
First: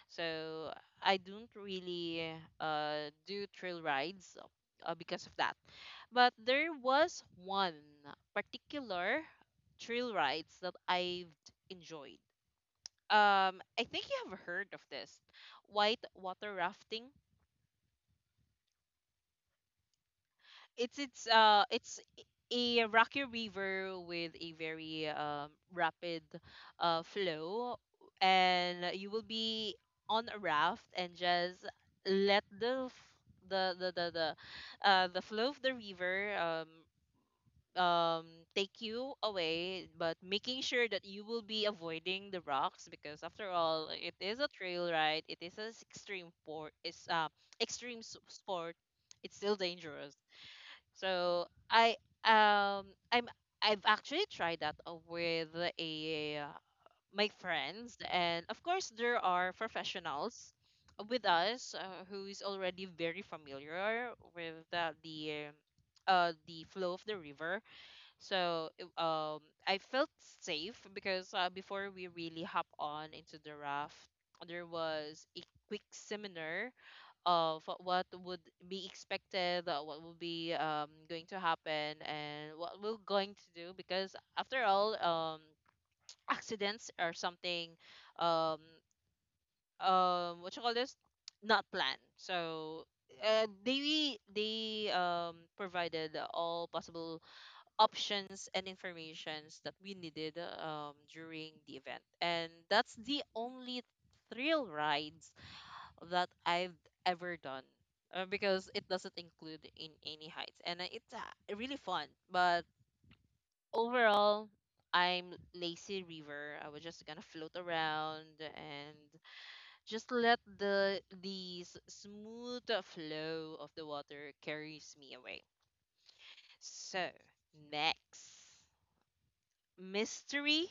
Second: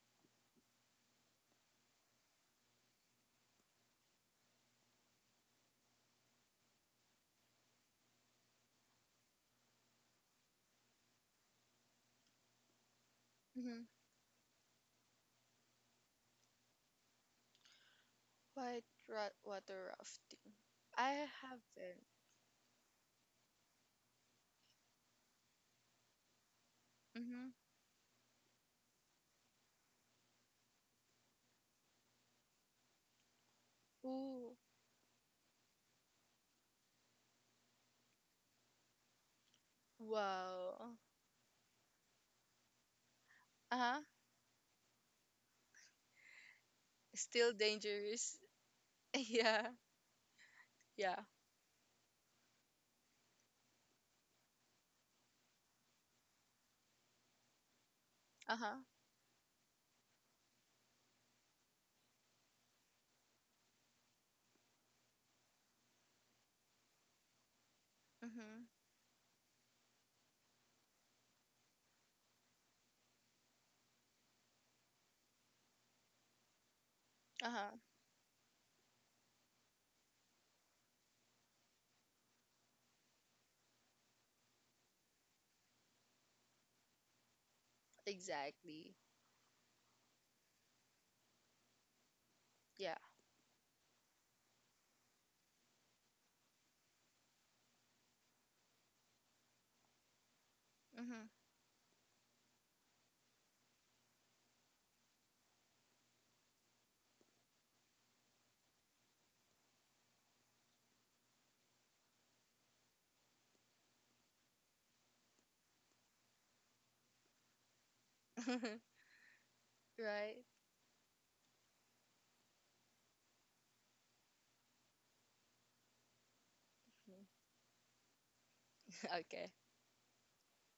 So I don't really uh, do trail rides uh, because of that. But there was one particular trail rides that I've enjoyed. Um, I Hmm. think you have heard of this, white water rafting. White ra- water rafting. it's it's I uh it's haven't. a rocky river with a very um, rapid uh, Hmm. flow, and you will be on a raft and just let the f- the the the Ooh. the, uh, the flow of the river um um take you away, but making sure Wow. that you will be avoiding the rocks, because after Uh all huh. it is a trail ride, it is an extreme sport. It's uh Still extreme s- dangerous. sport, it's still Yeah. dangerous. Yeah. So I um I'm, I've actually tried that uh, with a uh, my friends, and Uh of huh. course there are professionals with us, uh, who is already very familiar with the the uh, the flow of the river. Mhm. So it- um, I felt safe, because uh, before we really hop on into the raft, there was a quick seminar Uh of huh. what would be expected, uh, what will be um, going to happen, and what we're going to do. Because after all, um, accidents are something, um, Exactly. um, what you call this, not planned. So Yeah. uh, they they um provided all possible options and informations that we needed um, Mhm. during the event. And that's the only thrill rides that I've ever done uh, because it doesn't include in any heights. And uh, it's uh, really fun. But overall, I'm lazy river. I was just gonna float around and just Right. let the the s- smooth flow of the water carries me away. So next, Okay. mystery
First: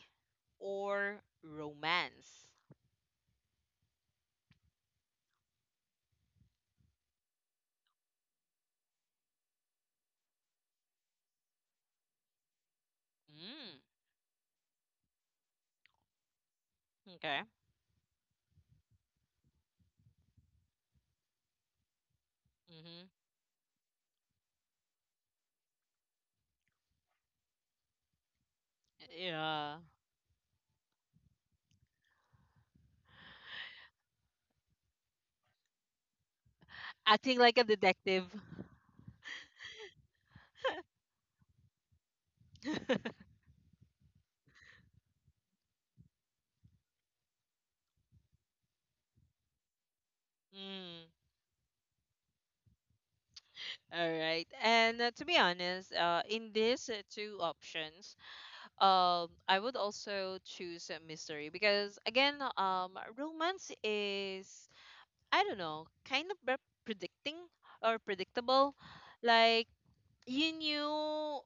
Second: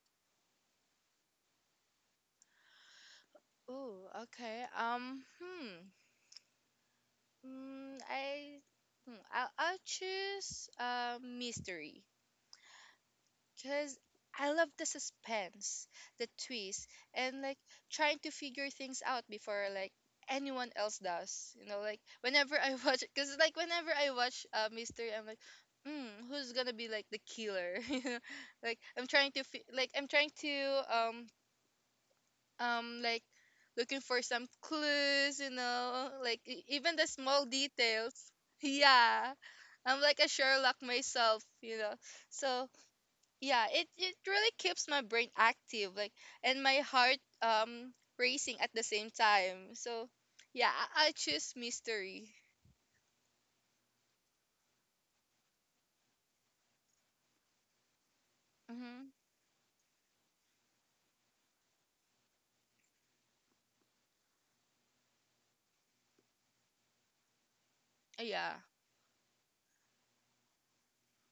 or romance? Oh. Okay. Um. Hmm. Mm, I. Hmm, I'll, I'll choose uh, mystery, Mm, because I love the suspense, the twist, okay. and like trying to figure things out before like anyone else does. You know, like whenever I Mm-hmm. watch, because like whenever I watch uh, mystery, I'm like, hmm, who's gonna be like the killer? you know, like I'm trying to fi- Yeah. like I'm trying to um um like looking for some clues. You know, like e- even the Acting small like a details. detective. Yeah, I'm like a Sherlock myself. You know, so yeah, it, it really keeps my brain active, like, and my heart um racing at the same time. So yeah, Mm, i, I choose mystery. all right. And uh, to be honest, uh, in these uh, two options, Mm-hmm. um, I would also choose a mystery because again, um, romance is, I don't know, kind of pre- predicting or Yeah. predictable. Like you knew,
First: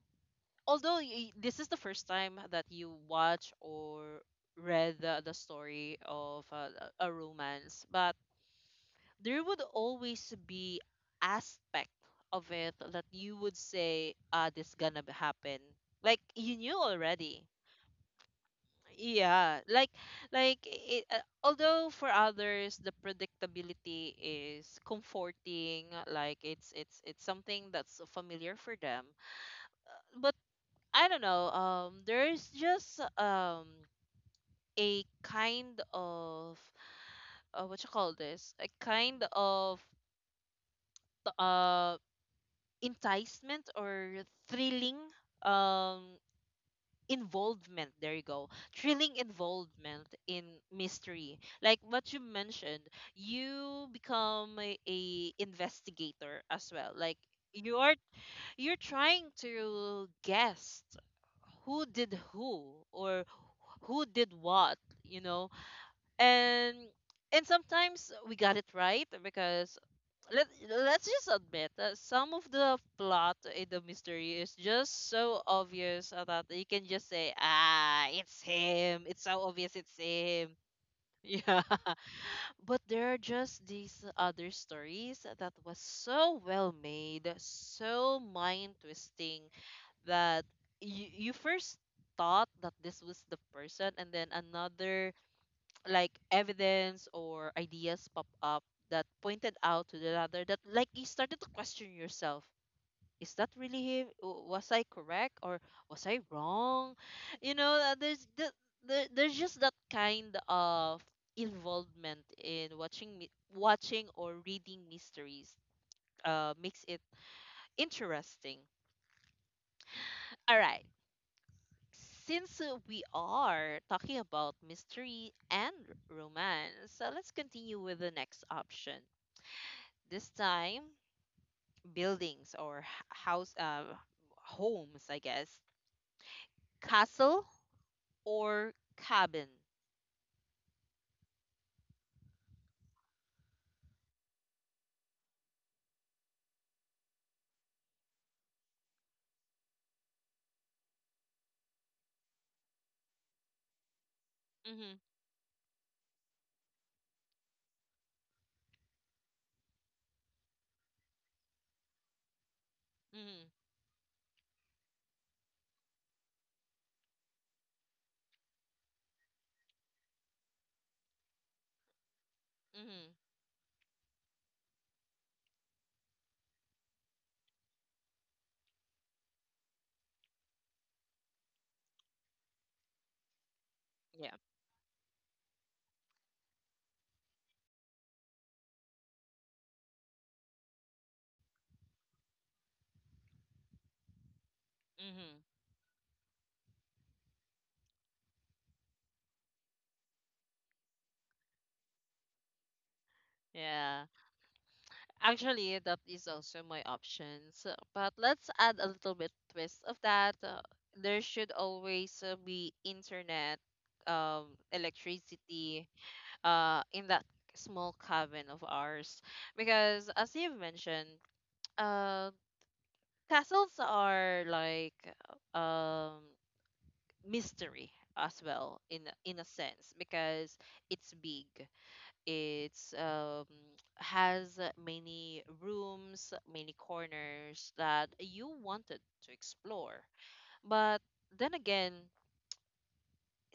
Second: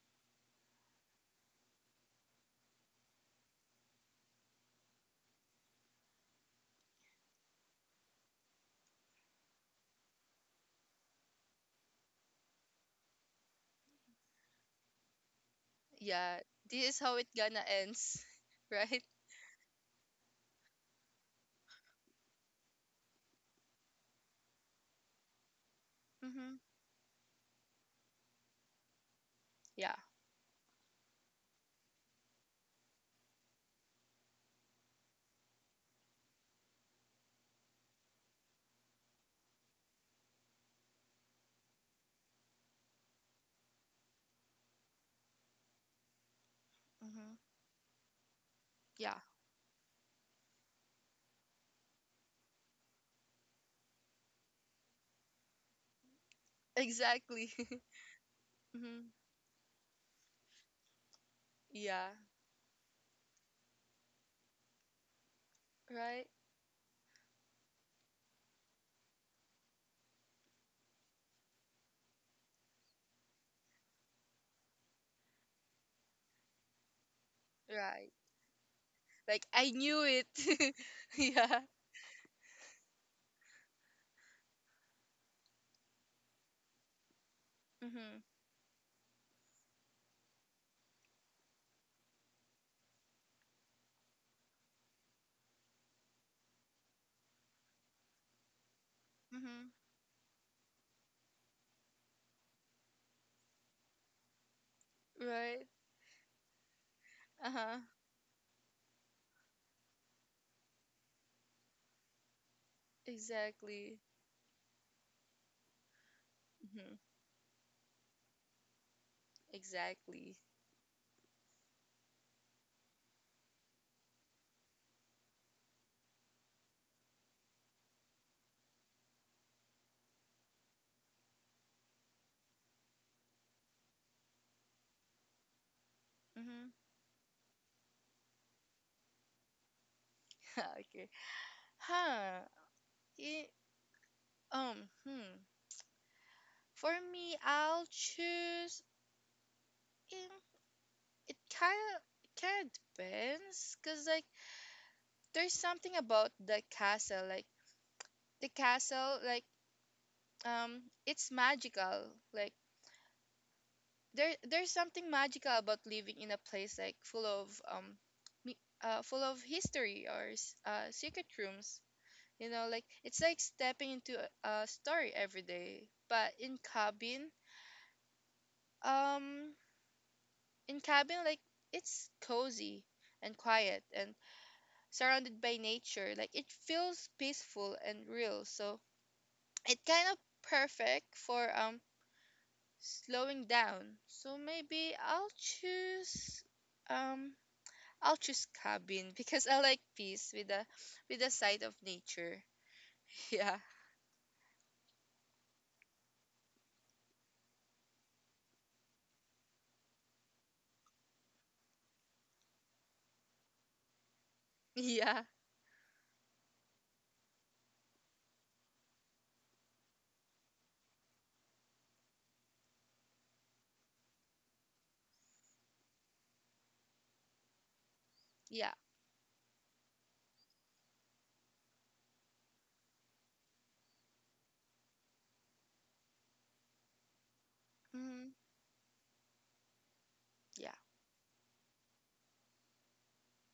although y- this is the first time that you watch or read the, the story of a, a romance, but there would always be aspect of it that you would say, ah, this gonna b- happen. Like Yeah. you knew This is how it already. gonna ends. Right. Yeah, like like it, uh, although for others the predictability is comforting, like Mm-hmm. it's it's it's something that's familiar for them, Yeah. uh, but I don't know. Um, there's just um a kind of uh, what you call this? A kind of uh enticement or thrilling um Mm-hmm. involvement. There you go. Thrilling Yeah. involvement in mystery. Like what you mentioned, you become a, a investigator as well. Like Exactly. you're you're Mm-hmm. trying to guess who Yeah. did who, or who did what, you know? Right, And and sometimes we got it right, because let let's just admit that some of the plot in the mystery is just so obvious that you can just say, ah, right, it's him. It's so like i obvious it's knew him. it. Yeah. Yeah. But there are just these other stories that was so well made, so Mm-hmm. mind twisting, that you, you first thought that this was the person, and then another like evidence or ideas pop up that pointed Mm-hmm. out to the other, that like you started to question yourself. Is that really him? W- was I correct, or Right. was I wrong, you know? Uh-huh. Uh, there's the, there, there's just that kind of involvement in watching mi- Exactly. watching or reading mysteries uh makes Mm-hmm. it interesting. Exactly. All right, since uh, we are talking about mystery and romance, so let's continue with the next option. This time, buildings or h- house, uh, homes, I guess, Mm-hmm. castle or cabin? Okay. Huh. It, um. Hmm. For me, I'll choose. um, It, it kind of kind of depends, cause like Mhm, there's something about the castle, like the castle, like um, it's magical. Like mhm, there there's something magical about living in a place, like full of um, me. Uh, full of history, or s- uh, secret rooms. You know, like mhm. it's like stepping into a, a story every day. But in cabin, um in cabin like it's cozy and quiet and Yeah. surrounded by nature, like it feels peaceful and real, so it kind of perfect for um slowing down. So maybe i'll Mhm. choose um i'll choose cabin because i like peace, with the with the sight of nature. yeah Yeah. Actually, that is also my options. uh, But let's add a little bit twist of that. Uh, there should always uh, be internet, um, yeah. electricity, uh in that small cabin of ours, because as you've mentioned uh castles are like um mystery as Yeah. well in a- in a sense, because it's big, it's um has many rooms, many corners that Mm-hmm. you wanted to explore. Yeah. But then again,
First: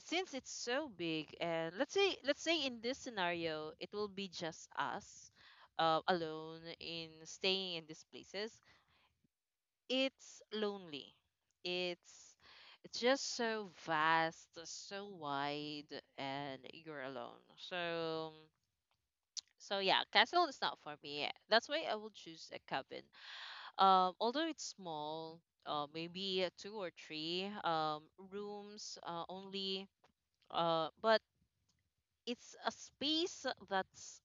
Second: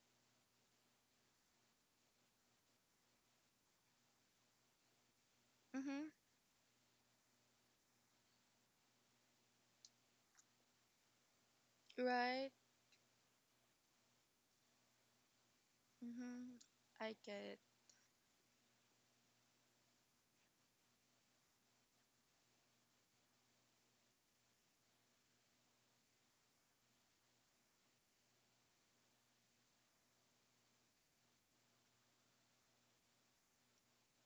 since it's so big, and let's say let's say in this scenario it will be just us, uh, Mm-hmm. alone in staying in these places. It's lonely, it's Right. it's just so vast, so wide, Mm-hmm. and you're I get alone. it. So so yeah, castle is not for me. That's why I will choose a cabin, um although it's small, uh, maybe uh, two or three um rooms uh, only, uh but it's a space that's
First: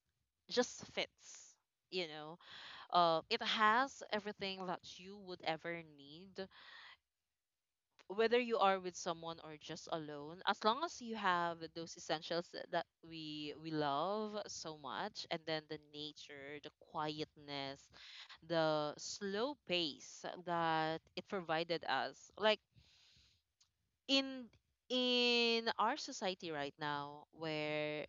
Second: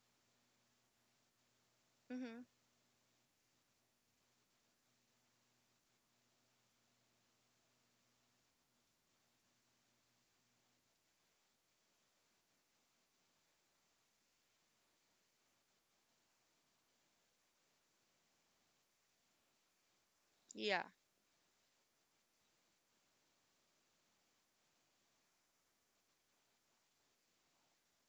just fits, you know. Mm-hmm. Uh, it has everything that you would ever need, whether you are with someone or just alone, as long as you have those essentials tha- that we we love so much, and then the nature, the quietness, the slow pace Yeah. that it provided us, like in in our society right now, where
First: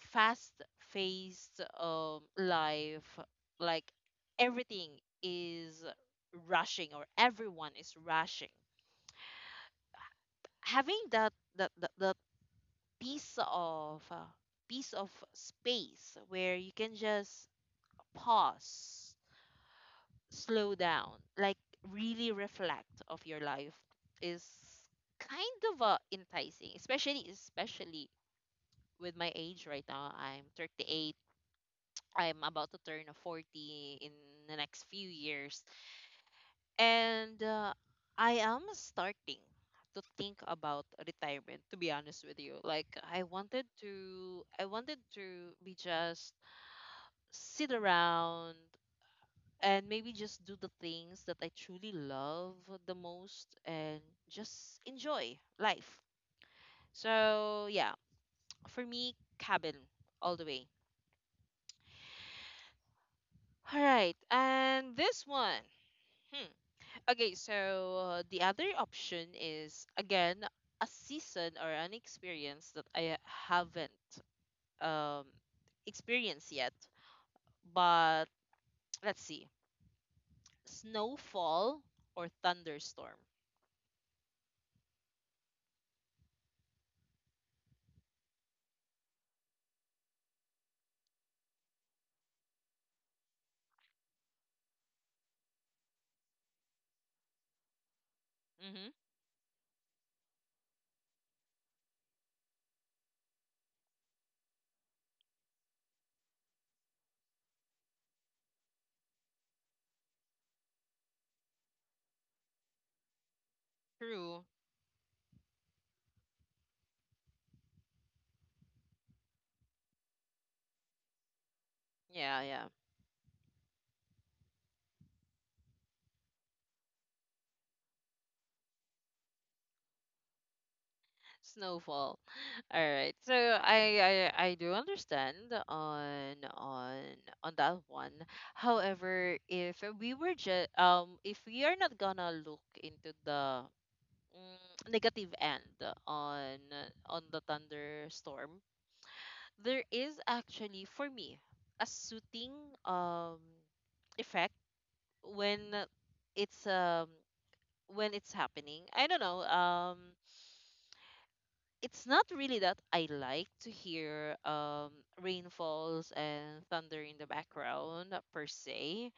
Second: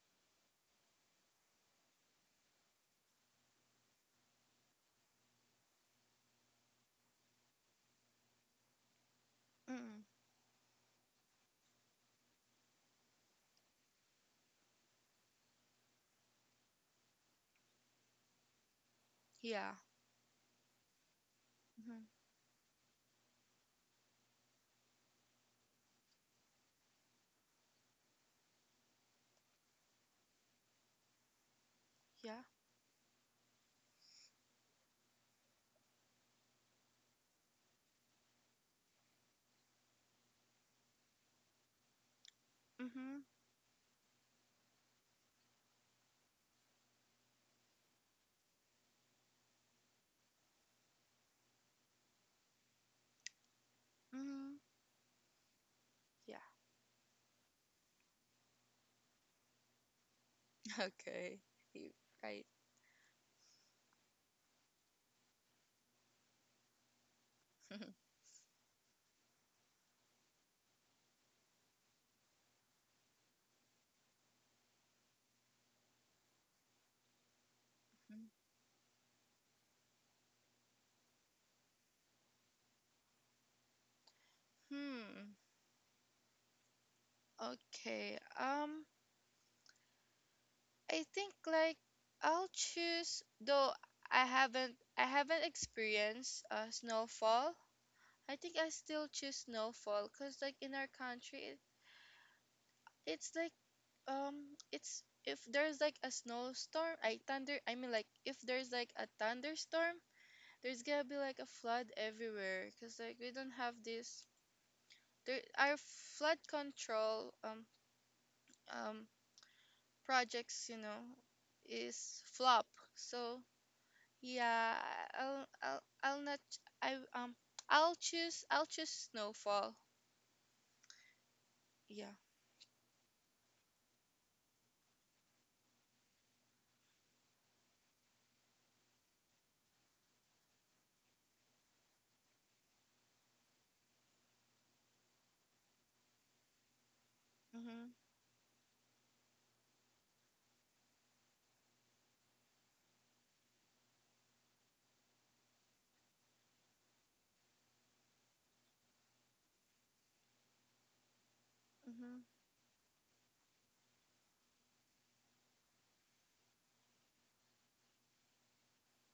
fast paced um life, like everything is rushing, or everyone is rushing, Mm-hmm. having that that that, that piece of uh, piece of space where you can just pause, Yeah. slow down, like Mm-hmm. really reflect of your life, is kind of uh, enticing, especially especially with my age right now. I'm thirty-eight. I'm Yeah. about to turn a forty in the next few years. And uh, I am starting to think about retirement, to be honest with you. Like I Mm-hmm. wanted to I wanted to be just sit around, and maybe just do the things that I truly love the most, and Mm, just enjoy life. yeah. So, yeah, for me cabin all the way. Okay. You right. All right, and this one. Hmm. Okay, so Hmm. uh, the other option is again a season or an experience that I haven't um, experienced yet. But let's see, snowfall or thunderstorm? Okay. Um, I think like I'll choose, though I haven't I haven't experienced uh snowfall. I think I Mm-hmm. still choose snowfall because, like, in our country, it, it's like, um it's, if there's like a snowstorm, I thunder I mean, like if there's like a thunderstorm, there's gonna be like a flood everywhere, because like we don't have this, True. there, our flood control um um projects, you know is Yeah, yeah. flop. So yeah, i'll i'll, I'll not, i um i'll choose i'll choose snowfall. Yeah. Snowfall. All right. So I, I I do understand on on on that one. However, if we were just um if we are not gonna look into the mm, negative end on on the Mhm. thunderstorm, there is actually for me a soothing um effect when it's um when it's happening. I don't know. Um it's not Mhm. really that I like to hear um, rainfalls and thunder in the background uh, per se,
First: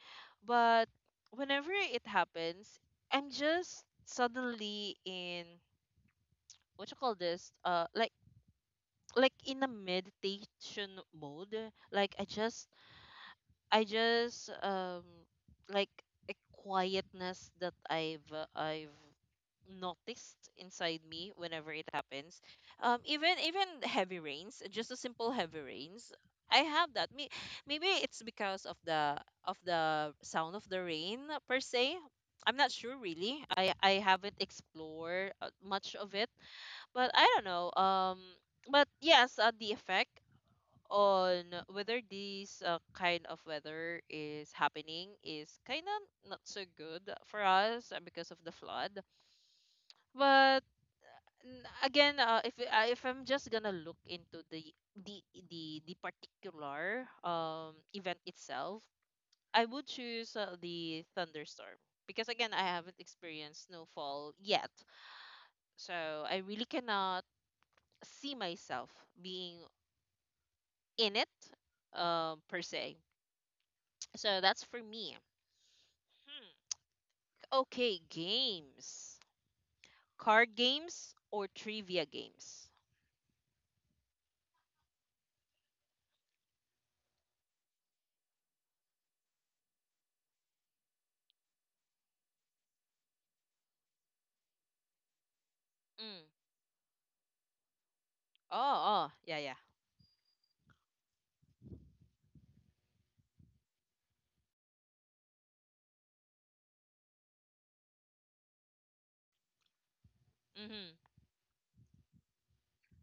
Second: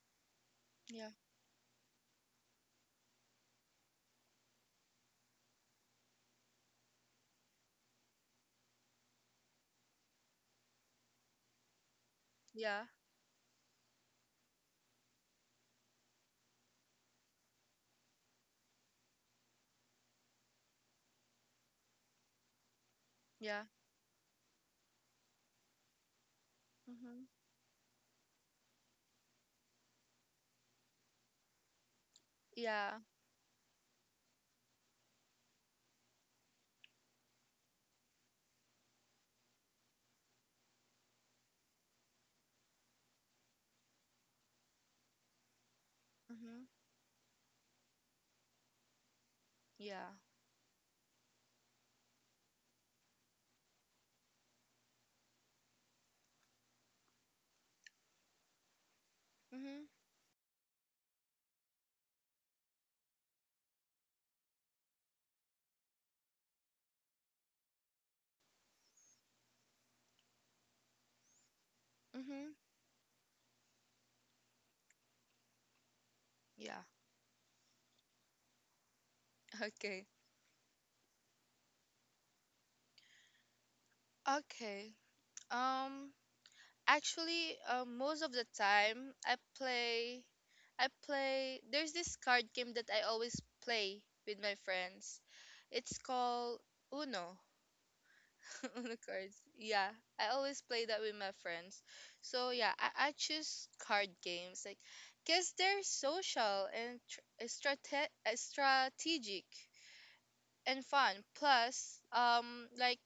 but Yeah. whenever it happens, I'm just suddenly in, what you call this, uh, like like in a meditation mode. Like I just Yeah. I just um like a quietness that I've uh, I've noticed inside me whenever it happens. Um, even Yeah. even heavy rains, just a simple heavy rains. I have that. Mhm. May- Maybe it's because of the of the sound of the rain per se. I'm not Yeah. sure really. I I haven't explored uh, much of it, but I don't know. Um, but yes, uh, the effect on whether this uh, kind of weather is happening is kind of not Mhm. so good for us, uh, because of the flood. Yeah. But n- again, uh, if I- if I'm just gonna look into the the the, the particular um, event itself, I Mhm. would choose uh, the thunderstorm, because again, I haven't experienced snowfall yet, so I really cannot see myself being in it, um, Mhm. per se. So that's for me. Hmm. Yeah. Okay, games. Okay. Card games or trivia games? Okay. um Actually, uh, most of the time I play, I play there's this card game that I always play with my friends. It's Mm. called Uno. Oh, Uno oh, cards. yeah, yeah. Yeah, I always play that with my friends. So yeah, I, I choose card games, like, because they're social and tr- uh, strate- uh, strategic and Mm-hmm. fun. Plus, um, like,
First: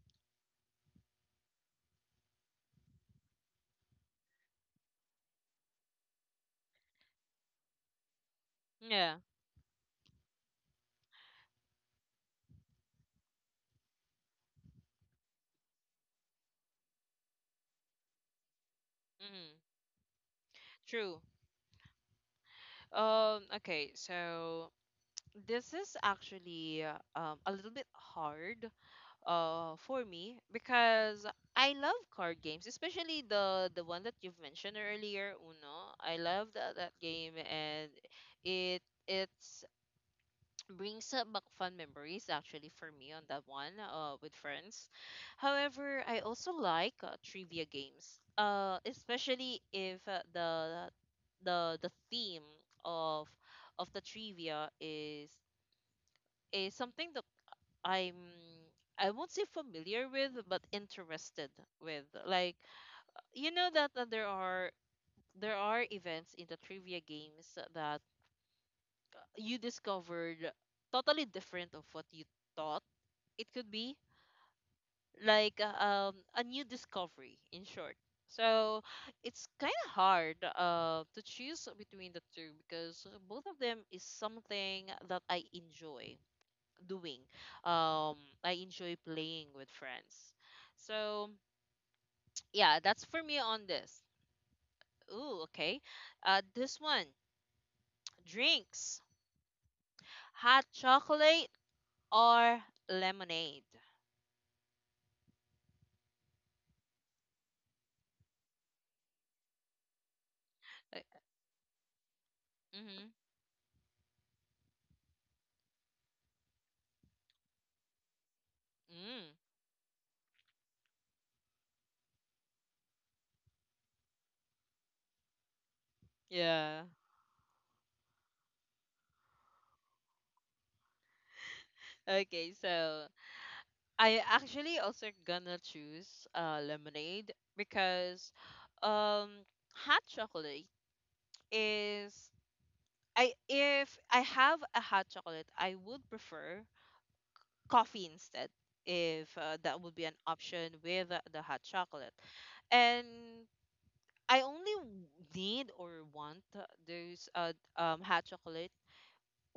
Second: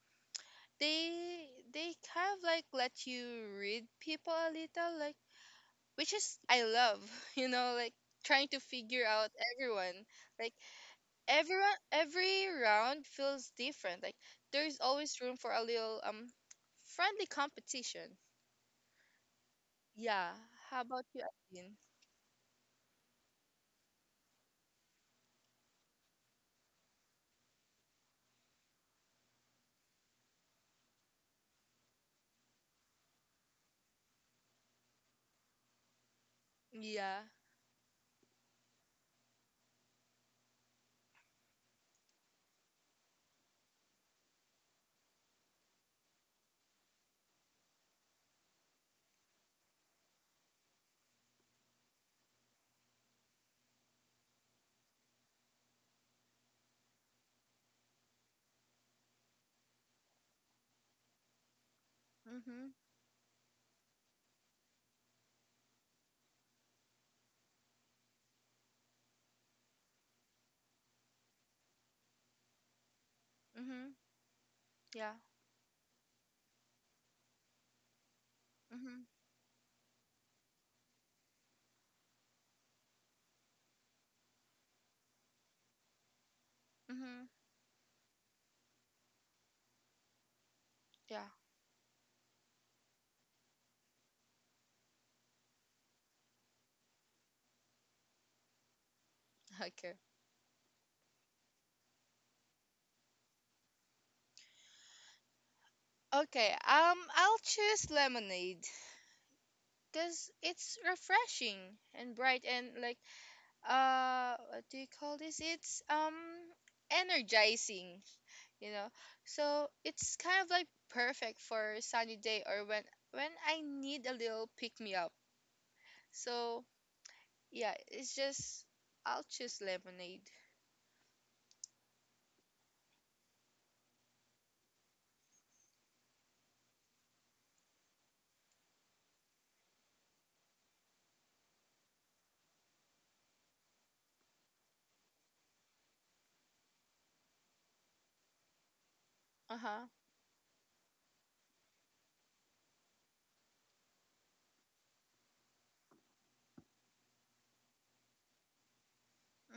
they they kind of like let you read people a little. Like, which is I love, you know, like trying to figure Yeah. out everyone. Like, everyone, every round feels different. Like, there's always room for a little um friendly competition. Mm-hmm. Yeah. How about True. you, Adeline? Um, okay, so this is actually uh, um, a little bit hard uh for me, because I love card games, especially the the one that you've mentioned earlier, Uno. I love that that Yeah. game, and it it's brings up back fun memories actually for me on that one, uh, with friends. However, I also like uh, trivia games, uh, especially if uh, the the the theme of of the trivia is is something that I'm I won't say familiar with, but interested with. Like Mhm. you know that uh, there are there are events in the trivia games that you discovered totally different of what you thought it could be, Mhm. Yeah. like uh, um, a new discovery, in short. So Mhm. it's kind of hard uh, to choose between the two, because both of them is something that I enjoy doing, Mhm. um, I enjoy playing with friends. Yeah. So yeah, that's for me on this. Ooh, okay, uh, this one. Drinks. Okay. Hot chocolate or lemonade? Okay. Um, I'll choose lemonade because it's Uh, refreshing and bright and, like, mm-hmm. uh, what do you call this? It's um energizing. you know Mm. so it's kind of like perfect for a sunny day, or when when i need a little pick me up. So Yeah. yeah, it's just, i'll choose lemonade. Okay, so I actually also gonna choose uh, lemonade, because um hot chocolate is, I if I have a hot chocolate I would prefer coffee instead, if uh, that Uh-huh. would be an option with the, the hot chocolate. And I only w- need or want those uh, um, hot chocolate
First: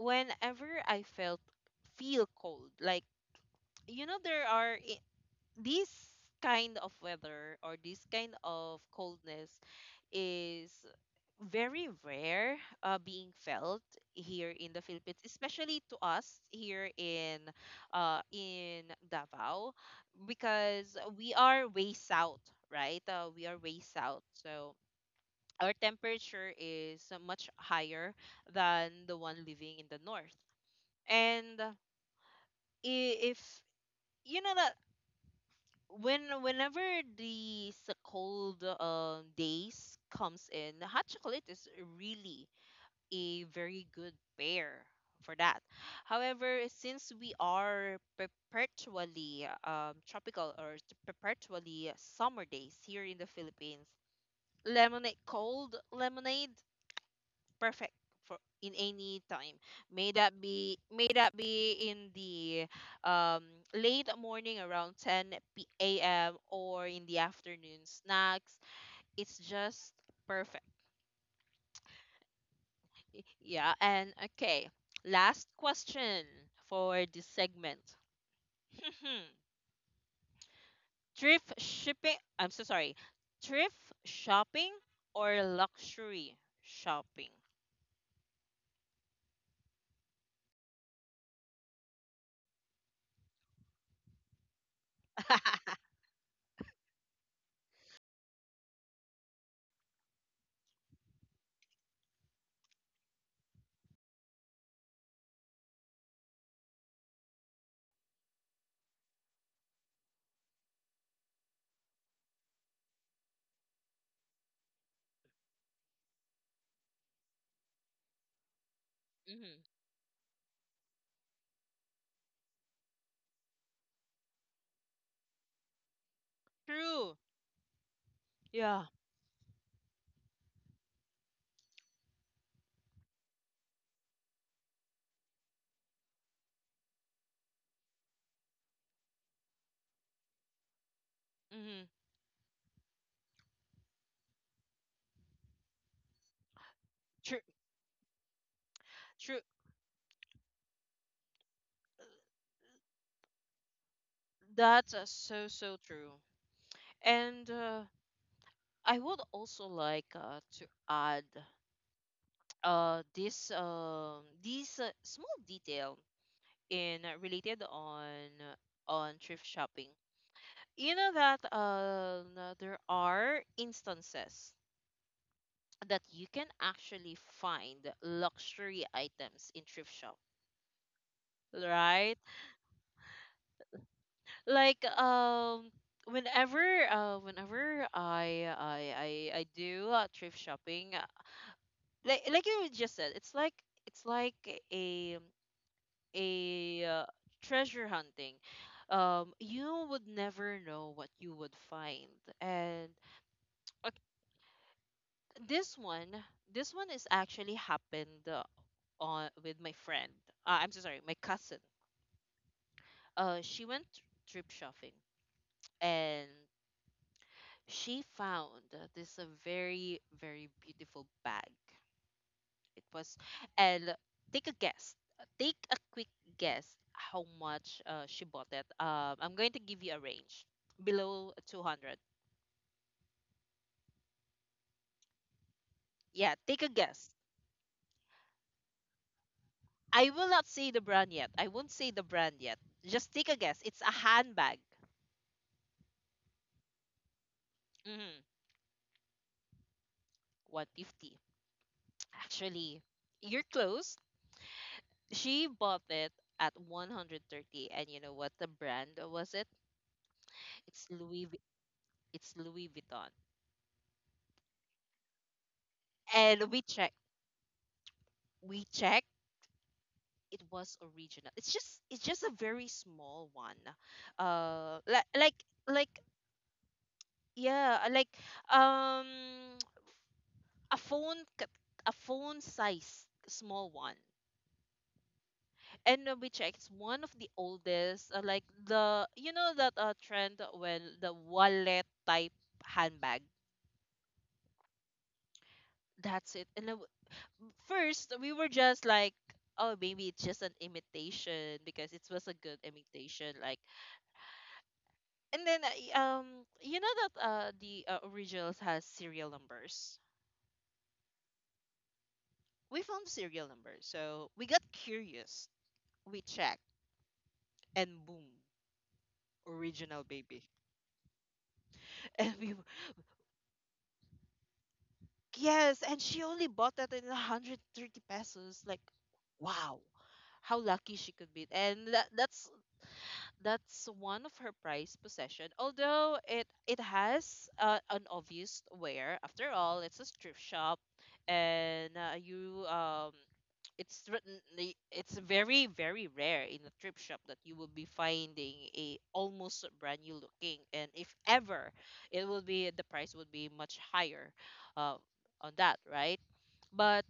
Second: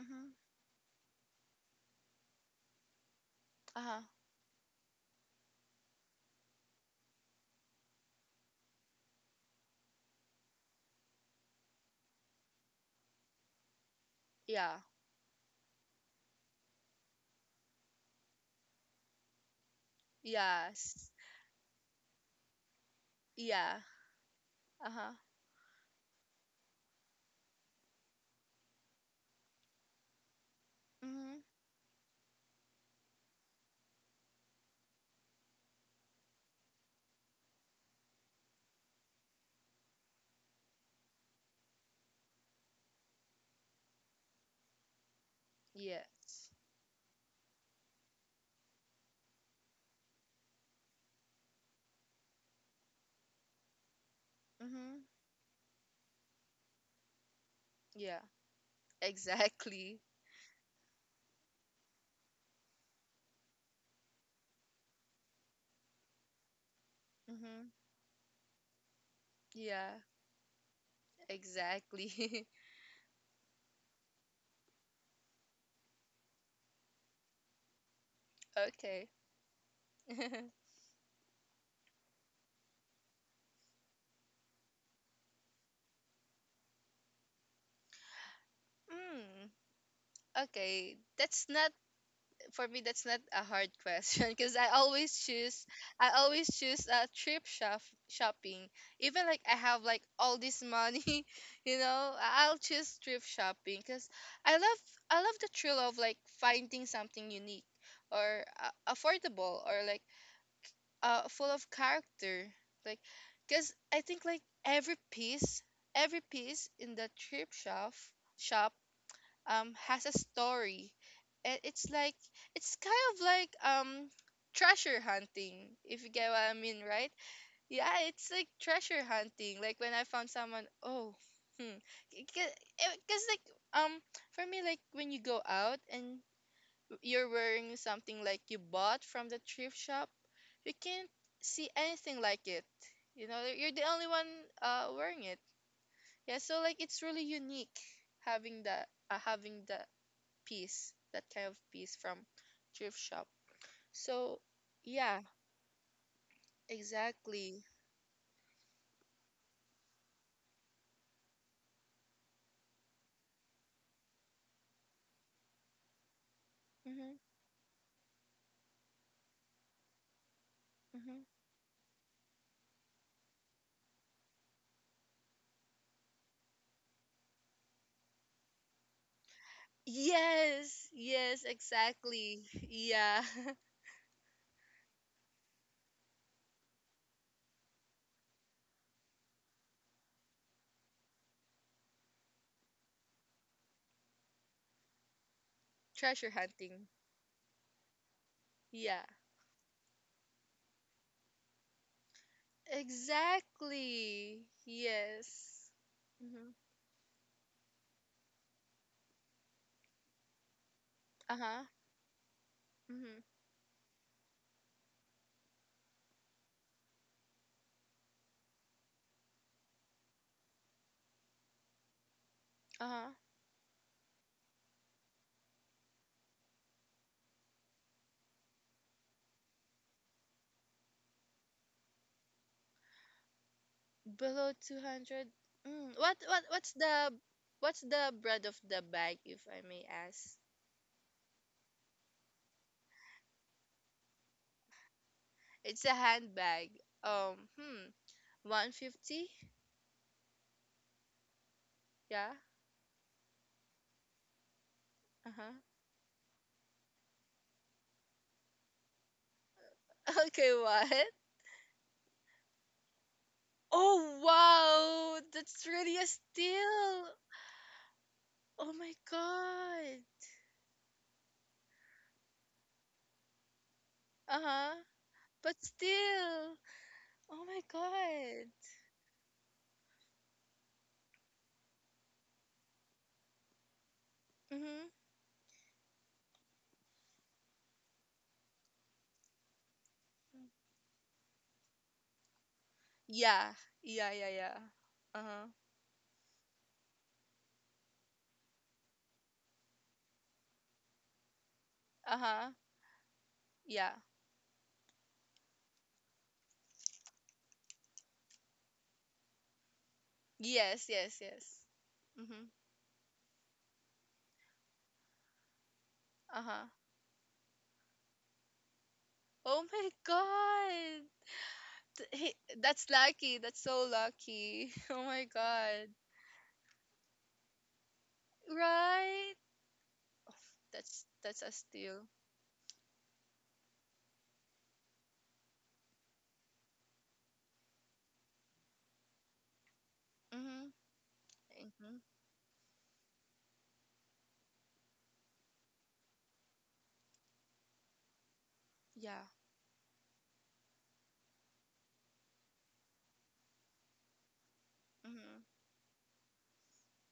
Mm-hmm. I felt feel cold, like, Uh-huh. you know, there are this kind of weather, or this kind of coldness is very rare uh, being felt here Yeah. in the Philippines, especially to us here in uh, in Davao, because Yes. we are way south, right? Uh, we are Yeah. way south, so Uh-huh. our temperature is uh, much higher than the one living in the north, Mm-hmm. and i- if you know that when whenever these cold um, days comes in, hot chocolate is really a very good pair for that. Yes. However, since we are perpetually um, tropical or t- perpetually summer days here in the Philippines, Mm-hmm. lemonade, cold lemonade perfect Yeah. for in any time. Exactly. May that be may that be in the um, late morning around ten p- a m, or in the Mm-hmm. afternoon snacks. It's Yeah. just perfect. Exactly. Y- Yeah, and okay. Last question for this segment. Okay. Thrift shipping. I'm so sorry. Thrift shopping or luxury shopping? Mm, okay, that's not for me, that's not a hard question because I always Hmm. choose I always choose a trip shop shopping. Even like I have like all this money, you know, I- I'll choose trip shopping because I love I love the thrill of like finding something unique, or uh, affordable, or like uh full of character. Like, because I think like every piece every piece in the trip shop shop um has a story, and it's like it's kind of like um treasure hunting, if you get what i mean, right? True. Yeah, it's like Yeah. treasure hunting, like when i found someone. Oh. hmm because like, um for me, like when you go out and you're wearing something like you bought from the thrift shop, you can't see Hmm. anything like it. You know you're the only one uh wearing it. Yeah, so like it's really True. unique, having that uh, True. having the peace, that kind of peace from thrift shop. So That's uh, yeah, so so true. And exactly. uh, I would also like uh, to add uh this um this uh, small detail in, uh, Hmm. related on, uh, on thrift shopping. You know Hmm. that, uh no, there are instances that you can actually find luxury items in thrift shop, Yes, yes, right? exactly. Yeah. Like um whenever uh whenever I I I, I do uh, thrift shopping, like like you just said, it's like, it's like a Treasure a hunting. uh, treasure hunting. Yeah, um You would never know what you would find, and uh, exactly. Yes. this one Mm-hmm. this one is actually happened, uh, on with my friend, uh, I'm so sorry, my Uh huh. cousin. Mm-hmm. Uh she went trip shopping and she found this uh, very very beautiful bag. Uh It huh. was, and take a guess. Take a quick guess how much uh, she bought it. Um, I'm going to give you a range below two hundred. Below two hundred. Mm. What what Yeah, what's take a the guess. what's the brand of the bag, if I may I ask? will not say the brand yet. I won't say the brand yet. Just take a guess. It's a handbag. It's a handbag. Um. Hmm. Mm-hmm. One fifty. one fifty. Yeah. Actually, you're close. Uh huh. She bought it at one hundred thirty, and you know what the brand was it? Okay, what? It's Louis Vu- it's Louis Vuitton. Oh, wow! That's really a And we check steal! we Oh my check god! it was original. It's just it's just a very small one. Uh huh. Uh, like like But like still! Oh my yeah, like god! um a phone c- a phone size small one. Mm-hmm. And uh, we checked it's one of the oldest, uh, like the you know that uh, trend when the wallet type handbag. Yeah, yeah, yeah, yeah. Uh huh. That's it. And then w- first we were just like, oh, maybe it's just an imitation, because it Uh was a huh. good imitation. Like, Yeah. and then I- um you know that uh the uh, originals has serial numbers. Yes, yes, yes. Mm-hmm. We found serial numbers, so we got curious. We Uh huh. checked, and boom, Oh my original baby. god! Th- And we He, w- that's lucky. That's so lucky. Oh my yes, god. and she only bought that in one hundred thirty pesos. Like, Right? wow, how lucky That's she could that's be. a And steal. that, that's that's one of her prized possession. Although it it has uh, an obvious wear. After all, it's a strip Mm-hmm. shop, and Mm-hmm. uh, you um it's written the- it's very very rare in a thrift shop that you will be finding a Yeah. almost brand new looking, and if ever it will be the price would be much higher uh, Mm-hmm. on that, right? But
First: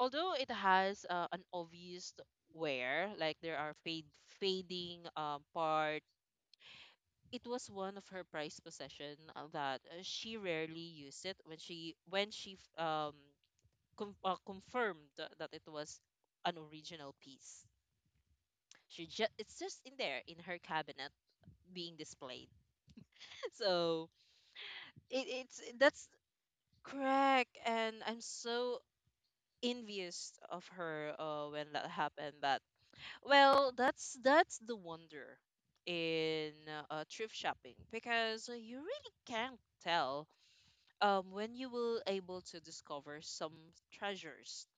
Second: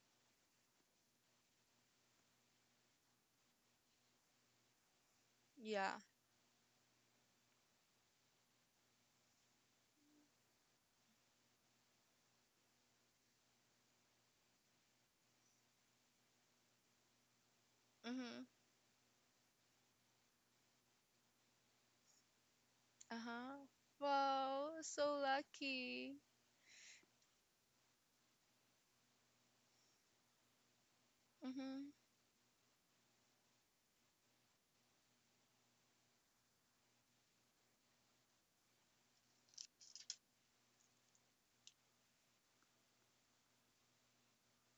although it has uh, an obvious wear, like there are fade fading um, Yeah. part, it was one of her prized possession uh, that uh, she rarely used it when she when she f- um com- uh, confirmed that it was an original piece. Mhm. She just it's just in there in her cabinet being displayed. Uh-huh. So Wow, so it, it's that's lucky. correct, and I'm so envious of her uh, when that Mhm. happened. That, well, that's that's the wonder in uh, thrift shopping, because you really can't tell um when you will able to discover some treasures,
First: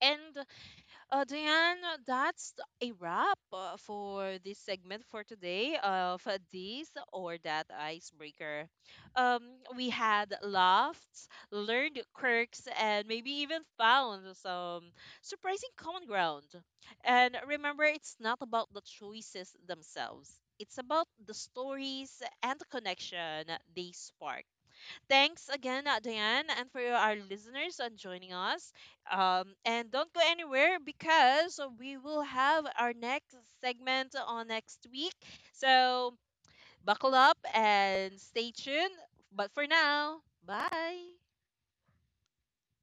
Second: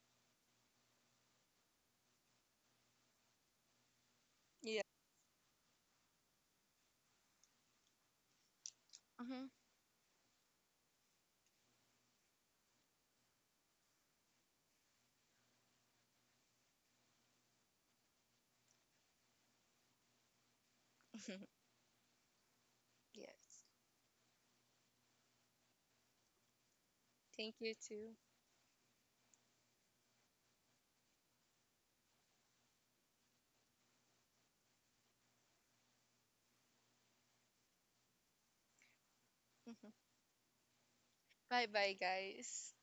and Uh, Diane, that's a wrap uh, for this Yeah. segment for today of uh, this or that icebreaker. Um, Mhm. we had laughs, learned quirks, and maybe even found some surprising common ground. And remember, it's not about the choices themselves. It's about the stories and the connection Yes. they spark. Thanks again, uh, Diane, and for our Thank you listeners on too. joining us. Um, and don't go anywhere, because we will have our next segment on next week. So buckle up and stay tuned. But for Mhm. now, bye. Bye-bye, guys.